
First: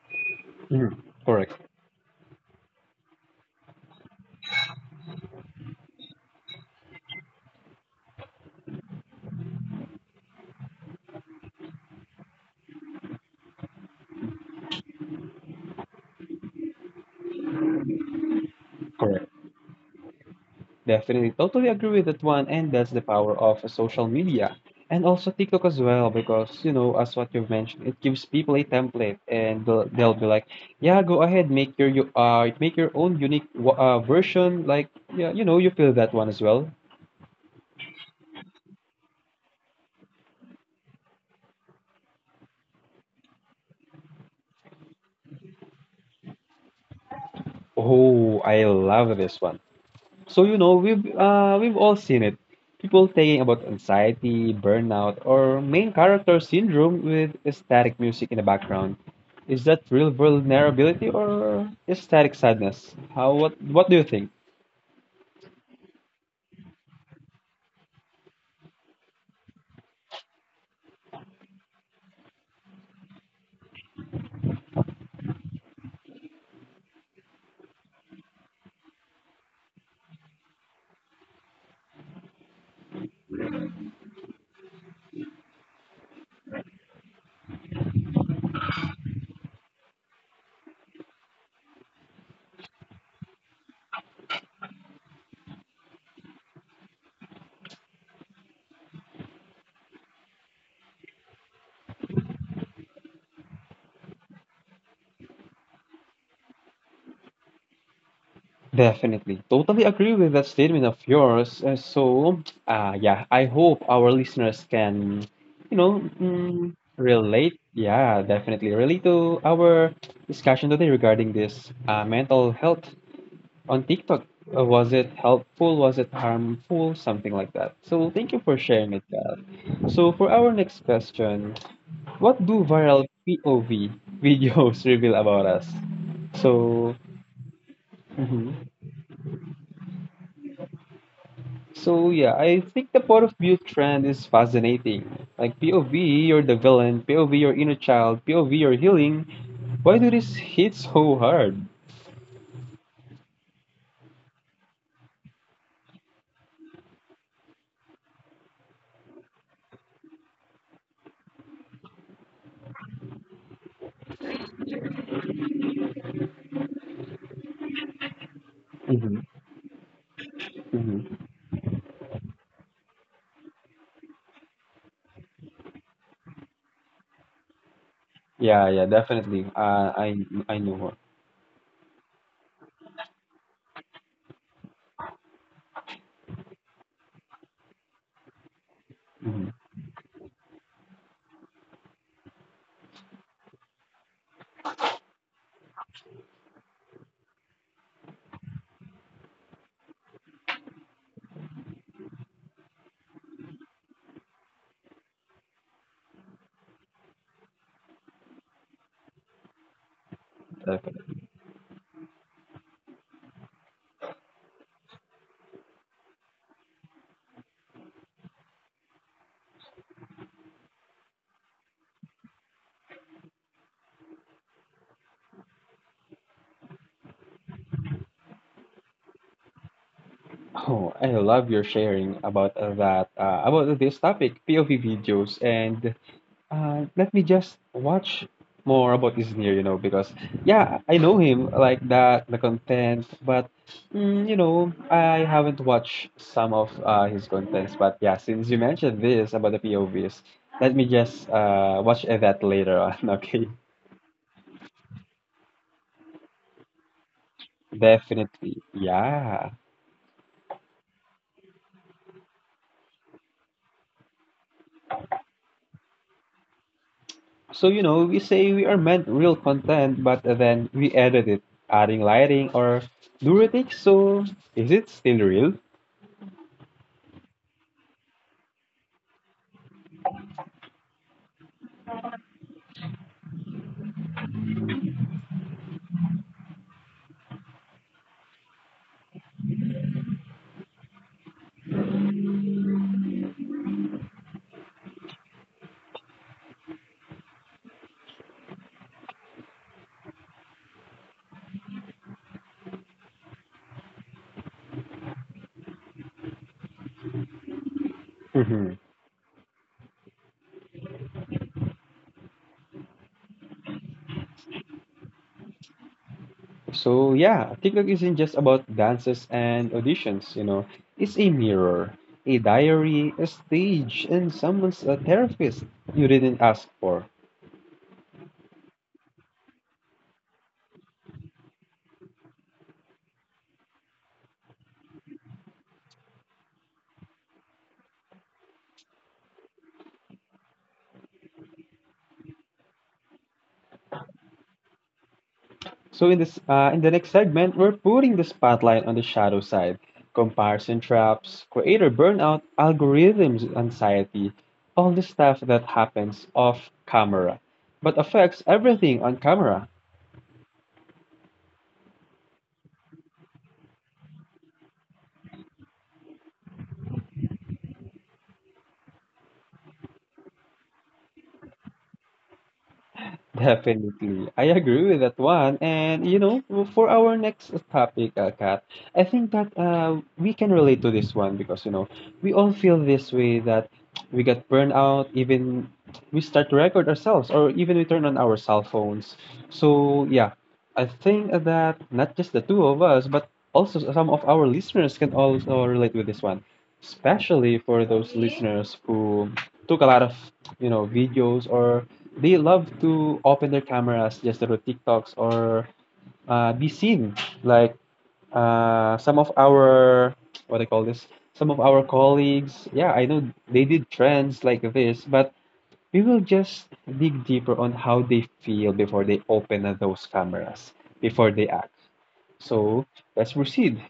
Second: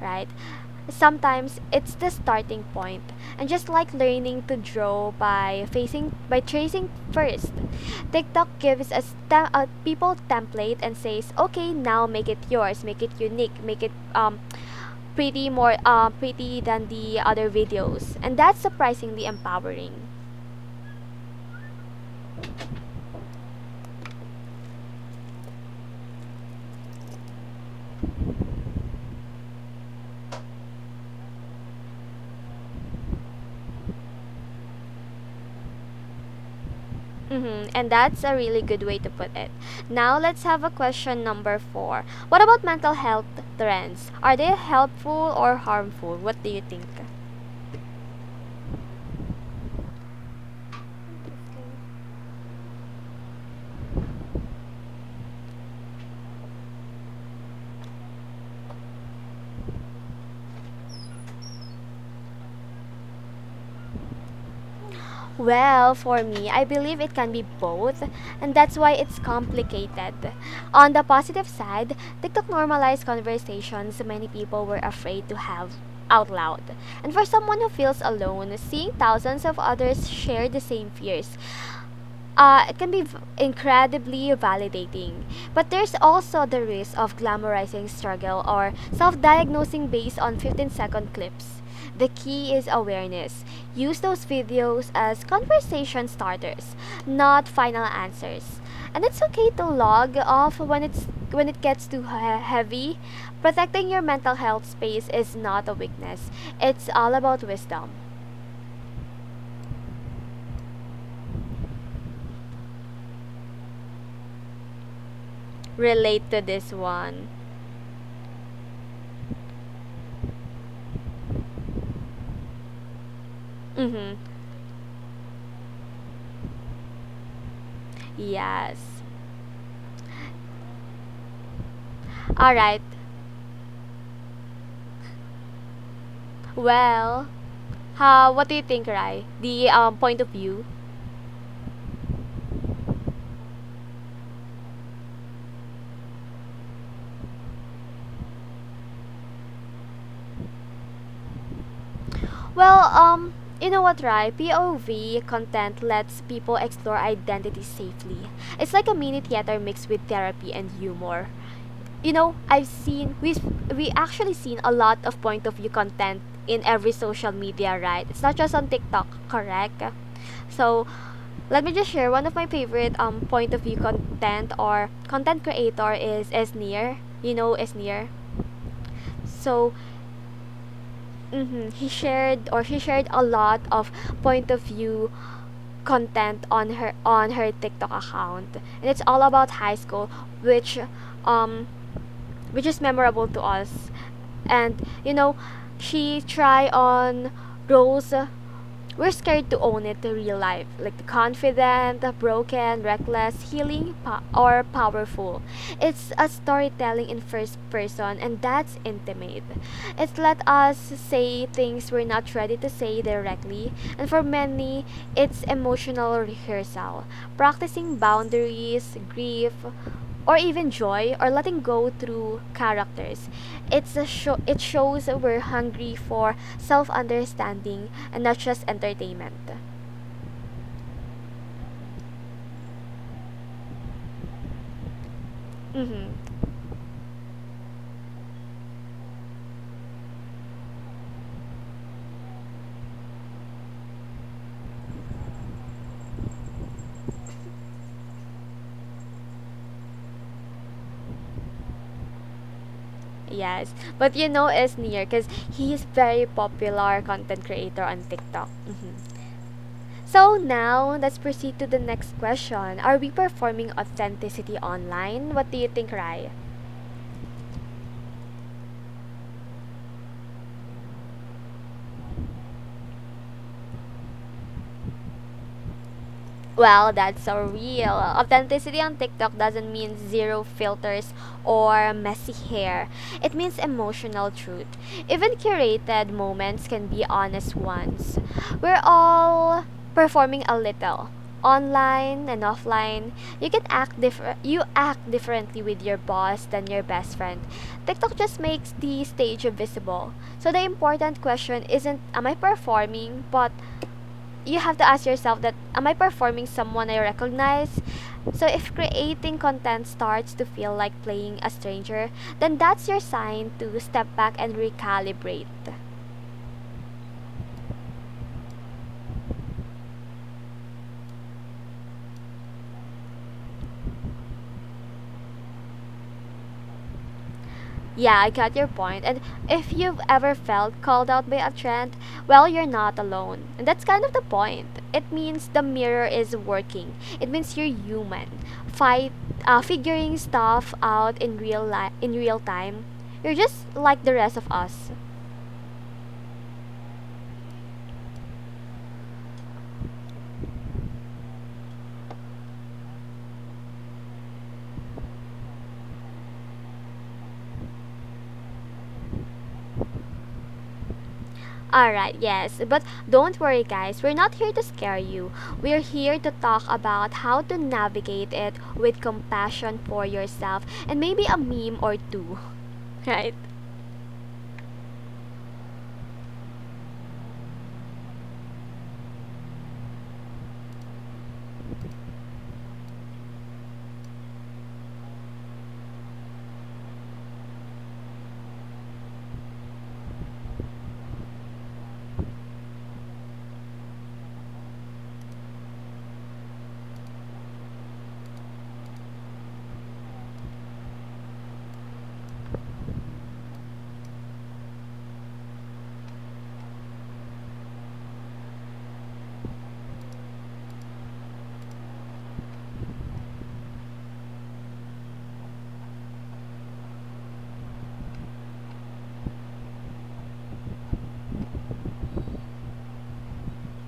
[SPEAKER 1] right?
[SPEAKER 2] Mhm. Correct.
[SPEAKER 1] Sometimes it's the starting point. And just like learning to draw by facing by tracing first, TikTok gives us te- uh, people template and says, "Okay, now make it yours, make it unique, make it um pretty, more uh, pretty than the other videos." And that's surprisingly
[SPEAKER 2] Correct.
[SPEAKER 1] empowering.
[SPEAKER 2] Definitely. Totally agree with that one. And that's the power of social media. And also TikTok as well, because you know, as what you've mentioned, it gives people a template and they'll, they'll be like, yeah, go ahead, make your you uh make your own unique wa- uh, version. Like yeah, you know, you feel that one as well.
[SPEAKER 1] Mm-hmm. And that's a really good way to put it. Now let's have a question number four. What about mental health trends? Are they helpful or harmful? What do you think?
[SPEAKER 2] Oh, I love this one. So you know we've uh, we've all seen it. People thinking about anxiety, burnout, or main character syndrome with static music in the background. Is that real vulnerability or static sadness? How what what do you think?
[SPEAKER 1] Well, for me, I believe it can be both, and that's why it's complicated. On the positive side, TikTok normalized conversations many people were afraid to have out loud. And for someone who feels alone, seeing thousands of others share the same fears uh, it can be v- incredibly validating. But there's also the risk of glamorizing struggle or self diagnosing based on fifteen second clips. The key is awareness. Use those videos as conversation starters, not final answers. And it's okay to log off when it's when it gets too he- heavy. Protecting your mental health space is not a weakness. It's all about wisdom.
[SPEAKER 2] Definitely. Totally agree with that statement of yours. Uh, so, uh, yeah, I hope our listeners can, you know,
[SPEAKER 1] Relate to this
[SPEAKER 2] mm,
[SPEAKER 1] one.
[SPEAKER 2] relate. Yeah, definitely relate to our discussion today regarding this uh, mental health on
[SPEAKER 1] Mhm.
[SPEAKER 2] TikTok. Uh, Was it helpful? Was it harmful? Something like that. So thank you for
[SPEAKER 1] Yes.
[SPEAKER 2] sharing it, Kat. So for our next question, what
[SPEAKER 1] All
[SPEAKER 2] do
[SPEAKER 1] right.
[SPEAKER 2] viral P O V videos reveal about us? So,
[SPEAKER 1] Well, how, what
[SPEAKER 2] mhm.
[SPEAKER 1] do you think, Rai? The um, point of view?
[SPEAKER 2] So yeah, I think the point of view trend is fascinating. Like P O V, you're the villain. P O V, your inner child. P O V, you're healing. Why do this hit so hard?
[SPEAKER 1] Well, um, you know what, Rai? P O V content lets people explore identity safely. It's like a mini theater mixed with therapy and humor. You know, I've seen we've we actually seen a lot of point of view content in every social media, right? It's not just on TikTok,
[SPEAKER 2] Hmm.
[SPEAKER 1] correct? So
[SPEAKER 2] Hmm.
[SPEAKER 1] let me just share one of my favorite um point of view content or content creator is Esnir. You know Esnir.
[SPEAKER 2] Yeah, yeah, definitely.
[SPEAKER 1] So
[SPEAKER 2] Uh, I I know her.
[SPEAKER 1] mhm, he shared or she shared a lot of point of view content on her on her TikTok account. And it's all
[SPEAKER 2] Hmm.
[SPEAKER 1] about high school, which um which is memorable to us. And you know, she try on roles we're scared to own it to real life, like the confident, broken, reckless, healing, po- or powerful. It's a storytelling in first person, and that's intimate. It let us say things we're not ready to say directly, and for many, it's emotional rehearsal, practicing boundaries, grief, or even joy or letting go through characters. It's a show it shows we're hungry for self-understanding and not just entertainment.
[SPEAKER 2] Oh, I love your sharing about uh, that, uh, about this topic, P O V videos. And
[SPEAKER 1] Mhm.
[SPEAKER 2] uh, let me just watch more about this near, you know, because yeah, I know him like that, the content, but mm, you know, I haven't watched some of uh, his contents. But yeah, since you mentioned this about the P O Vs, let me just uh, watch that later on, okay?
[SPEAKER 1] Yes. But you know is near cuz he is very popular content creator on TikTok.
[SPEAKER 2] Definitely.
[SPEAKER 1] Mhm.
[SPEAKER 2] Yeah.
[SPEAKER 1] So now let's proceed to the next question. Are we performing authenticity online? What do you think, Rai?
[SPEAKER 2] So, you know, we say we are meant real content, but then we edit it, adding lighting or do retakes. So, is it still real?
[SPEAKER 1] Well, that's so real. Authenticity on TikTok doesn't mean zero filters or messy hair. It means emotional truth. Even curated moments can be honest ones. We're all performing a little. Online and offline, you can act different. You act differently with your boss than your best friend. TikTok just makes the stage visible. So the important question isn't am I performing, but you have to ask yourself that am I performing someone I recognize? So
[SPEAKER 2] Hmm.
[SPEAKER 1] if creating content starts to feel like playing a stranger, then that's your sign to step back and recalibrate.
[SPEAKER 2] So, yeah, TikTok isn't just about dances and auditions, you know, it's a mirror, a diary, a stage, and someone's a therapist you didn't ask for.
[SPEAKER 1] Yeah, I got your point. And if you've ever felt called out by a trend, well, you're not alone. And that's kind of the point. It means the mirror is working. It means you're human. Fight uh, figuring stuff out in real li- in real time. You're just like the rest of us.
[SPEAKER 2] So in this uh, in the next segment, we're putting the spotlight on the shadow side: comparison traps, creator burnout, algorithms anxiety, all the stuff that happens off camera, but affects everything on camera.
[SPEAKER 1] Alright, yes, but don't worry, guys. We're not here to scare you. We're here to talk about how to navigate it with compassion for yourself and maybe a meme or two, right?
[SPEAKER 2] Definitely. I agree with that one. And you know, for our next topic, uh, Kat, I think that uh, we can relate to this one because you know, we all feel this way that we get burned out, even we start to record ourselves or even we turn on our cell phones. So yeah, I think that not just the two of us, but also some of our listeners can also relate with this one, especially for those listeners who took a lot of you know, videos or they love to open their cameras just to do TikToks or uh, be seen. Like uh, some of our, what I call this? Some of our colleagues, yeah, I know they did trends like this, but we will just dig deeper on how they feel before they open uh, those cameras, before they act. So let's proceed.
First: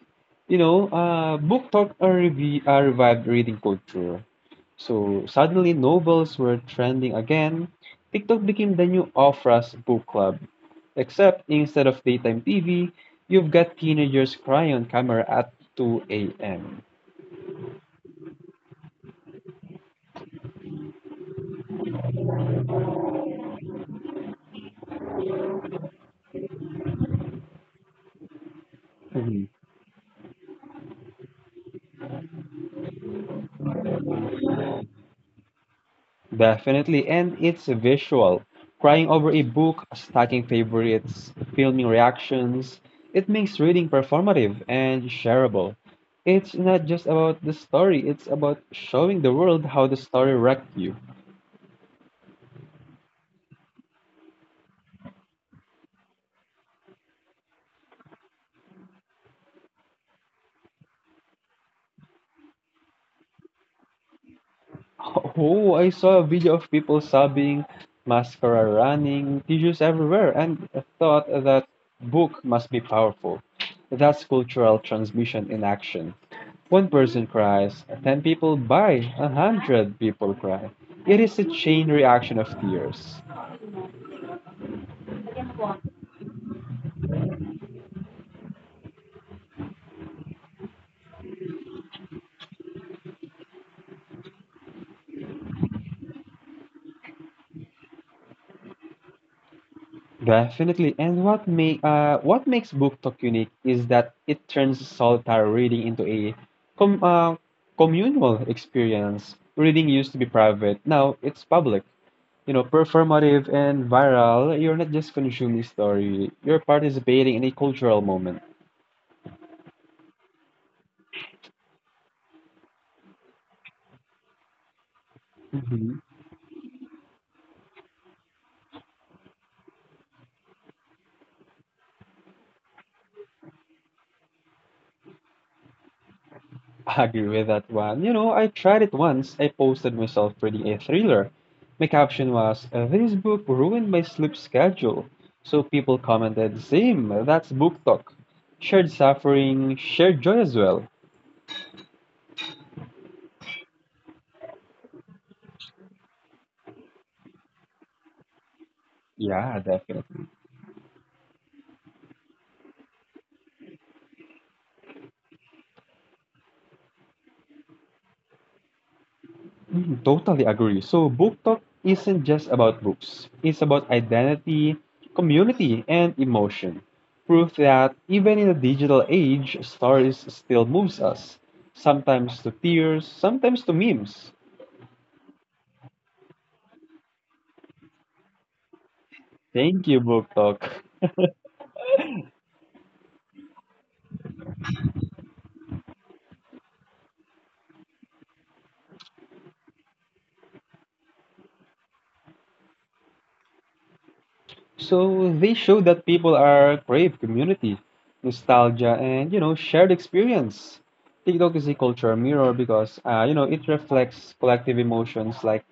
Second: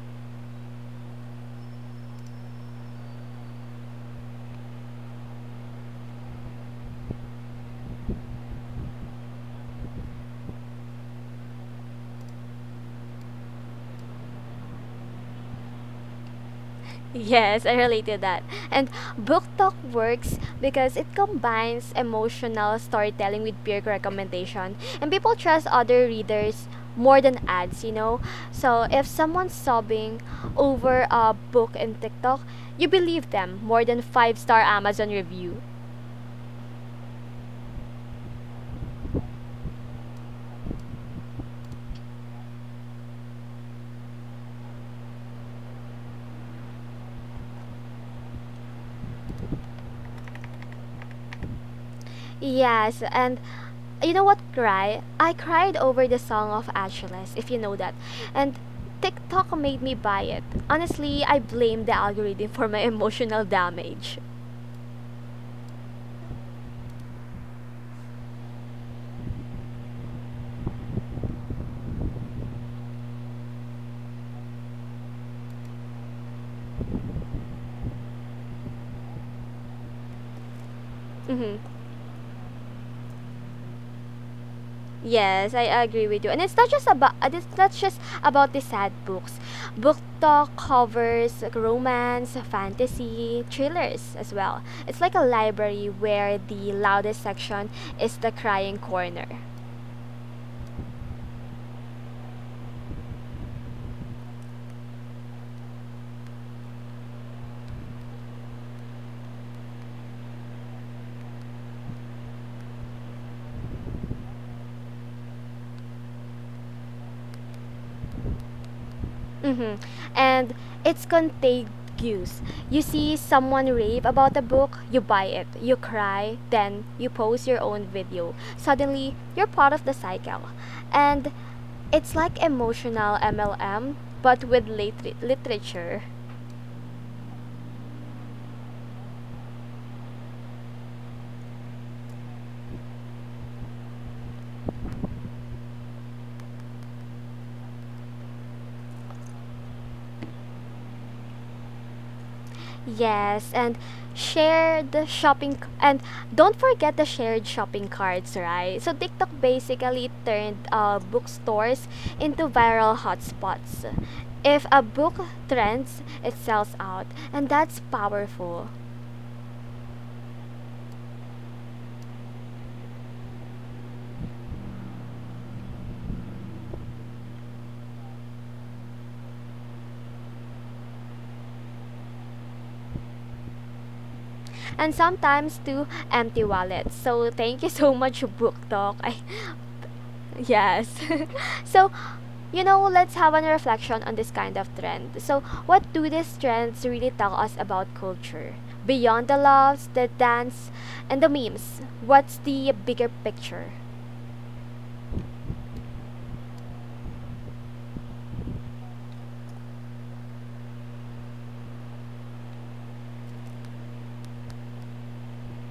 [SPEAKER 2] You know, uh, book talk uh, revi- uh, revived reading culture. So suddenly novels were trending again. TikTok became the new Ofra's book club. Except instead of daytime T V, you've got teenagers crying on camera at two a m.
[SPEAKER 1] Yes, I relate to that. And book talk works because it combines emotional storytelling with peer recommendation. And people trust other readers more than ads, you know? So if someone's sobbing over a book in TikTok, you believe them more than five star Amazon review.
[SPEAKER 2] Definitely, and it's visual. Crying over a book, stacking favorites, filming reactions, it makes reading performative and shareable. It's not just about the story, it's about showing the world how the story wrecked you.
[SPEAKER 1] Yes, and you know what cry? I cried over the song of Achilles, if you know that. And TikTok made me buy it. Honestly, I blame the algorithm for my emotional damage.
[SPEAKER 2] Oh, I saw a video of people sobbing, mascara running, tissues everywhere, and thought that book must be powerful. That's cultural transmission in action. One person cries, ten people buy, a hundred people cry. It is a
[SPEAKER 1] Hmm.
[SPEAKER 2] chain reaction of tears.
[SPEAKER 1] Yes, I agree with you. And it's not just about uh, it's not just about the sad books. Book talk covers like romance, fantasy, thrillers as well. It's like a library where the loudest section is the crying corner.
[SPEAKER 2] Definitely. And what make uh what makes book talk unique is that it turns solitary reading into a com uh, communal experience. Reading used to be private. Now it's public. You know, performative and viral. You're not just consuming story. You're participating in a cultural moment.
[SPEAKER 1] Hmm. And it's contagious. You see someone rave about a book, you buy it, you
[SPEAKER 2] Mhm.
[SPEAKER 1] cry, then you post your own video. Suddenly, you're part of the cycle. And it's like emotional M L M, but with lit- literature.
[SPEAKER 2] I agree with that one. You know, I tried it once. I posted myself reading a thriller. My caption was, "This book ruined my sleep schedule." So people commented, "Same," that's book talk. Shared suffering, shared joy as well.
[SPEAKER 1] Yes, and share the shopping c- and don't forget the shared shopping carts, right? So TikTok
[SPEAKER 2] Yeah,
[SPEAKER 1] basically
[SPEAKER 2] definitely.
[SPEAKER 1] turned uh, bookstores into viral hotspots. If a book trends, it sells out, and that's powerful.
[SPEAKER 2] Mm, totally agree. So, book talk isn't just about books, it's about identity, community, and emotion. Proof that even in a digital age, stories still moves us, sometimes to tears, sometimes to memes.
[SPEAKER 1] And sometimes to empty wallets. So thank you so much, BookTok. I
[SPEAKER 2] Thank you, Book Talk.
[SPEAKER 1] Yes. so, you know, let's have an reflection on this kind of trend. So, what do these trends really tell us about culture? Beyond the loves, the dance, and the memes, what's the bigger picture?
[SPEAKER 2] So, they show that people are crave community, nostalgia, and you know, shared experience. TikTok is a cultural mirror because uh, you know it reflects collective emotions like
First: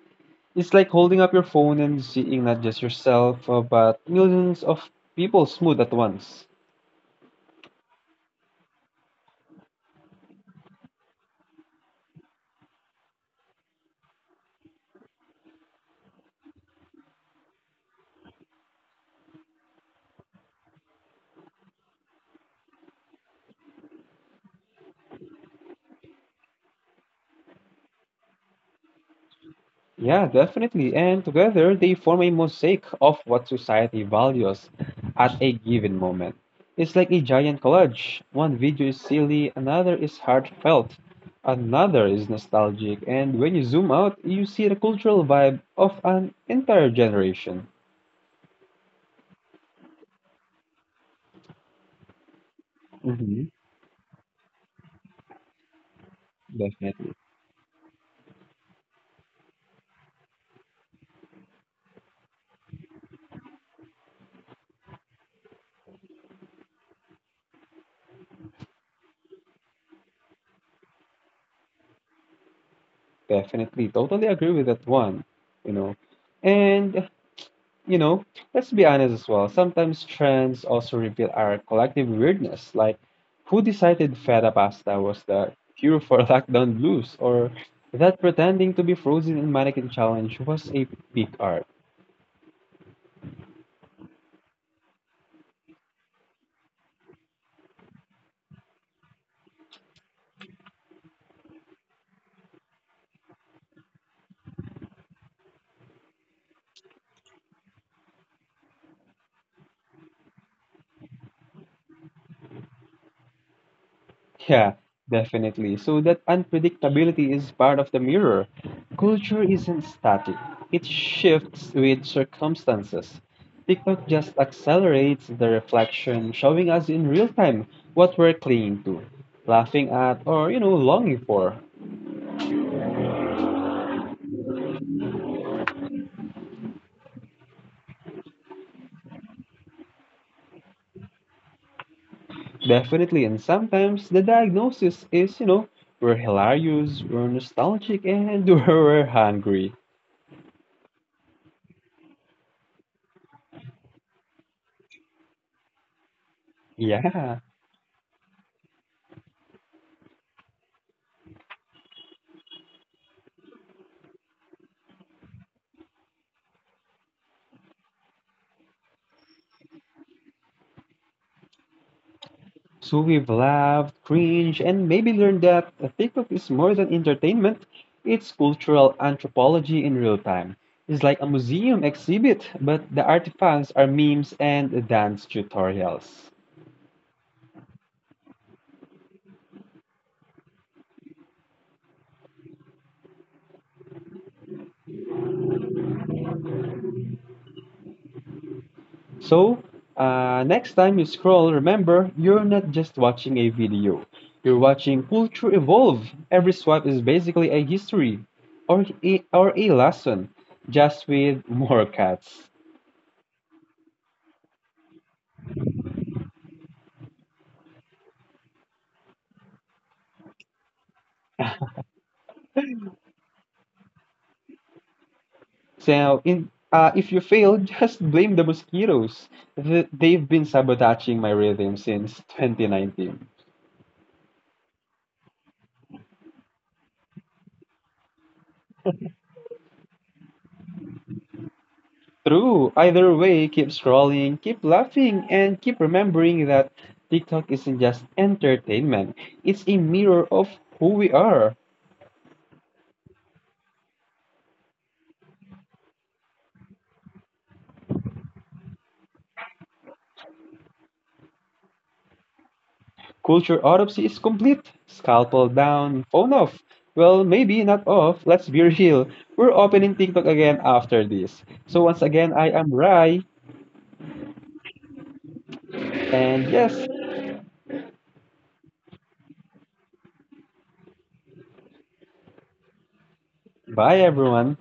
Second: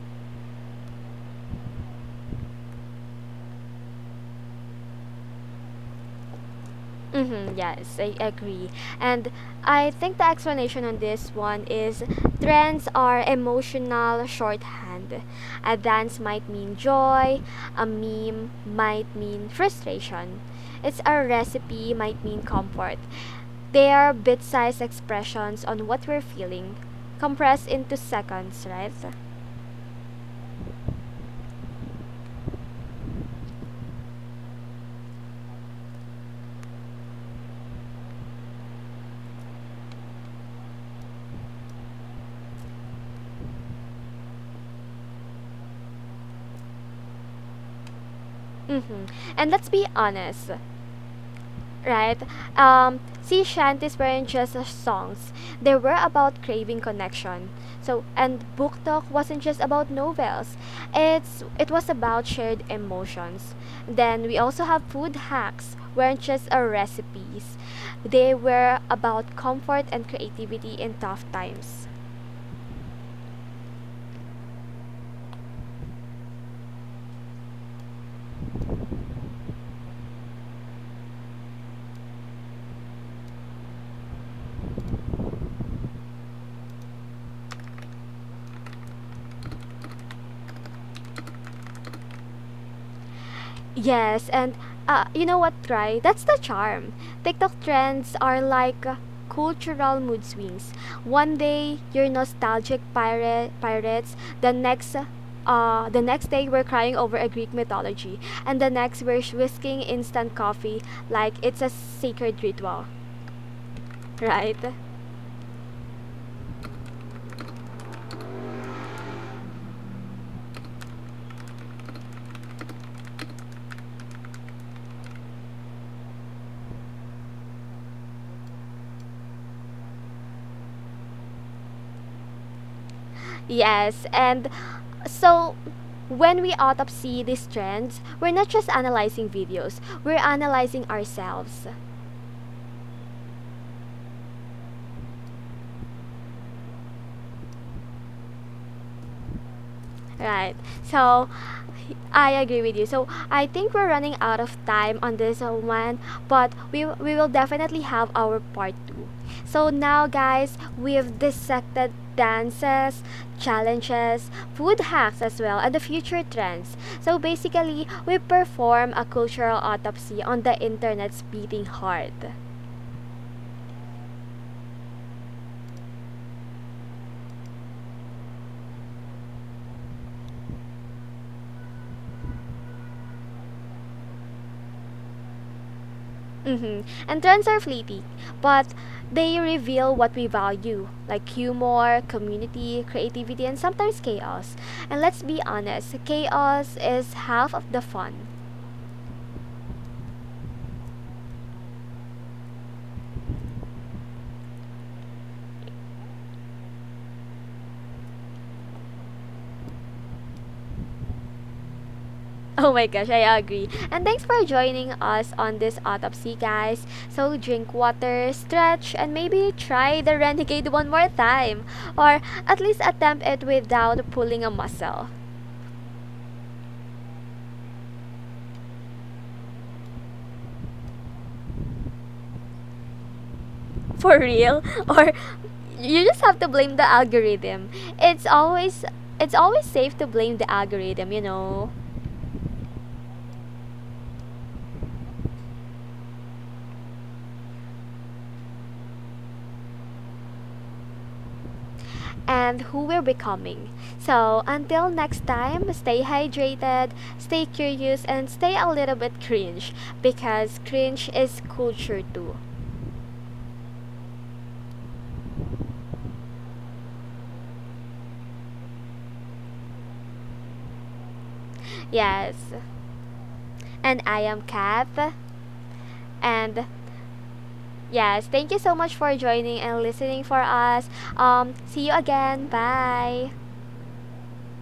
[SPEAKER 2] it's like holding up your phone and seeing not just yourself, uh, but millions of people smooth at once.
[SPEAKER 1] Mm-hmm, yes, I agree. And I think the explanation on this one is trends are emotional shorthand. A dance might mean joy, a meme might mean frustration. It's a recipe might mean comfort. They are bit-sized expressions on what we're feeling, compressed into seconds, right?
[SPEAKER 2] Yeah, definitely. And together they form a mosaic of what society values at a given moment. It's like a giant collage. One video is silly, another is heartfelt, another is nostalgic, and when you zoom out, you see the cultural vibe of an entire generation.
[SPEAKER 1] Mm-hmm. And let's be honest, right? Um,
[SPEAKER 2] Mm-hmm.
[SPEAKER 1] Sea shanties weren't just uh, songs; they were about craving
[SPEAKER 2] Definitely.
[SPEAKER 1] connection. So, and book talk wasn't just about novels; it's it was about shared emotions. Then we also have food hacks weren't just uh, recipes; they were about comfort and creativity in tough times.
[SPEAKER 2] Definitely. Totally agree with that one. You know, and you know, let's be honest as well. Sometimes trends also reveal our collective weirdness, like who decided feta pasta was the cure for lockdown blues, or that pretending to be frozen in mannequin challenge was a peak art.
[SPEAKER 1] Yes, and uh, you know what, Try? That's the charm. TikTok trends are like uh, cultural mood swings. One day you're nostalgic pirate pirates, the next uh, the next day we're crying over a Greek mythology, and the next we're whisking instant coffee like it's a sacred ritual, right?
[SPEAKER 2] Yeah, definitely. So that unpredictability is part of the mirror. Culture isn't static, it shifts with circumstances. TikTok just accelerates the reflection, showing us in real time what we're clinging to, laughing at, or, you know, longing for.
[SPEAKER 1] Yes, and so when we autopsy these trends, we're not just analyzing videos, we're analyzing ourselves.
[SPEAKER 2] Definitely, and sometimes the diagnosis is, you know, we're hilarious, we're nostalgic, and we're hungry.
[SPEAKER 1] Right. So I agree with you. So I think we're running out of time on this uh, one, but we we will
[SPEAKER 2] Yeah.
[SPEAKER 1] definitely have our part two. So now guys, we've dissected dances, challenges, food hacks as well, and the future trends. So basically, we perform a cultural autopsy on the internet's beating heart.
[SPEAKER 2] So we've laughed, cringed, and maybe learned that a pickup is more than entertainment, it's cultural anthropology in real time. It's like a museum exhibit, but the artifacts are memes and dance tutorials.
[SPEAKER 1] Mm-hmm. And trends are fleeting, but they reveal what we value, like humor, community, creativity, and sometimes chaos. And let's be honest, chaos is half of the fun.
[SPEAKER 2] So, uh, next time you scroll, remember you're not just watching a video, you're watching culture evolve. Every swipe is basically a history or a, or a lesson, just with more cats.
[SPEAKER 1] Oh my gosh, I agree. And thanks for joining us on this autopsy, guys. So drink water, stretch, and maybe try the renegade one more time, or at least attempt it without pulling a muscle.
[SPEAKER 2] So, in uh, if you fail, just blame the mosquitoes. Th- they've been sabotaging my rhythm since twenty nineteen.
[SPEAKER 1] For real. or you just have to blame the algorithm. It's always, it's always safe to blame the algorithm, you know.
[SPEAKER 2] True. Either way, keep scrolling, keep laughing, and keep remembering that TikTok isn't just entertainment. It's a mirror of who we are.
[SPEAKER 1] And who we're becoming. So until next time, stay hydrated, stay curious, and stay a little bit cringe, because cringe is culture too.
[SPEAKER 2] Culture autopsy is complete. Scalpel down, phone off. Well, maybe not off. Let's be real. We're opening TikTok again after this. So once again,
[SPEAKER 1] Yes,
[SPEAKER 2] I am Rai,
[SPEAKER 1] and I am Kath,
[SPEAKER 2] and
[SPEAKER 1] and
[SPEAKER 2] yes,
[SPEAKER 1] yes, thank you so much for joining and listening for us. um see you again. Bye.
[SPEAKER 2] bye everyone.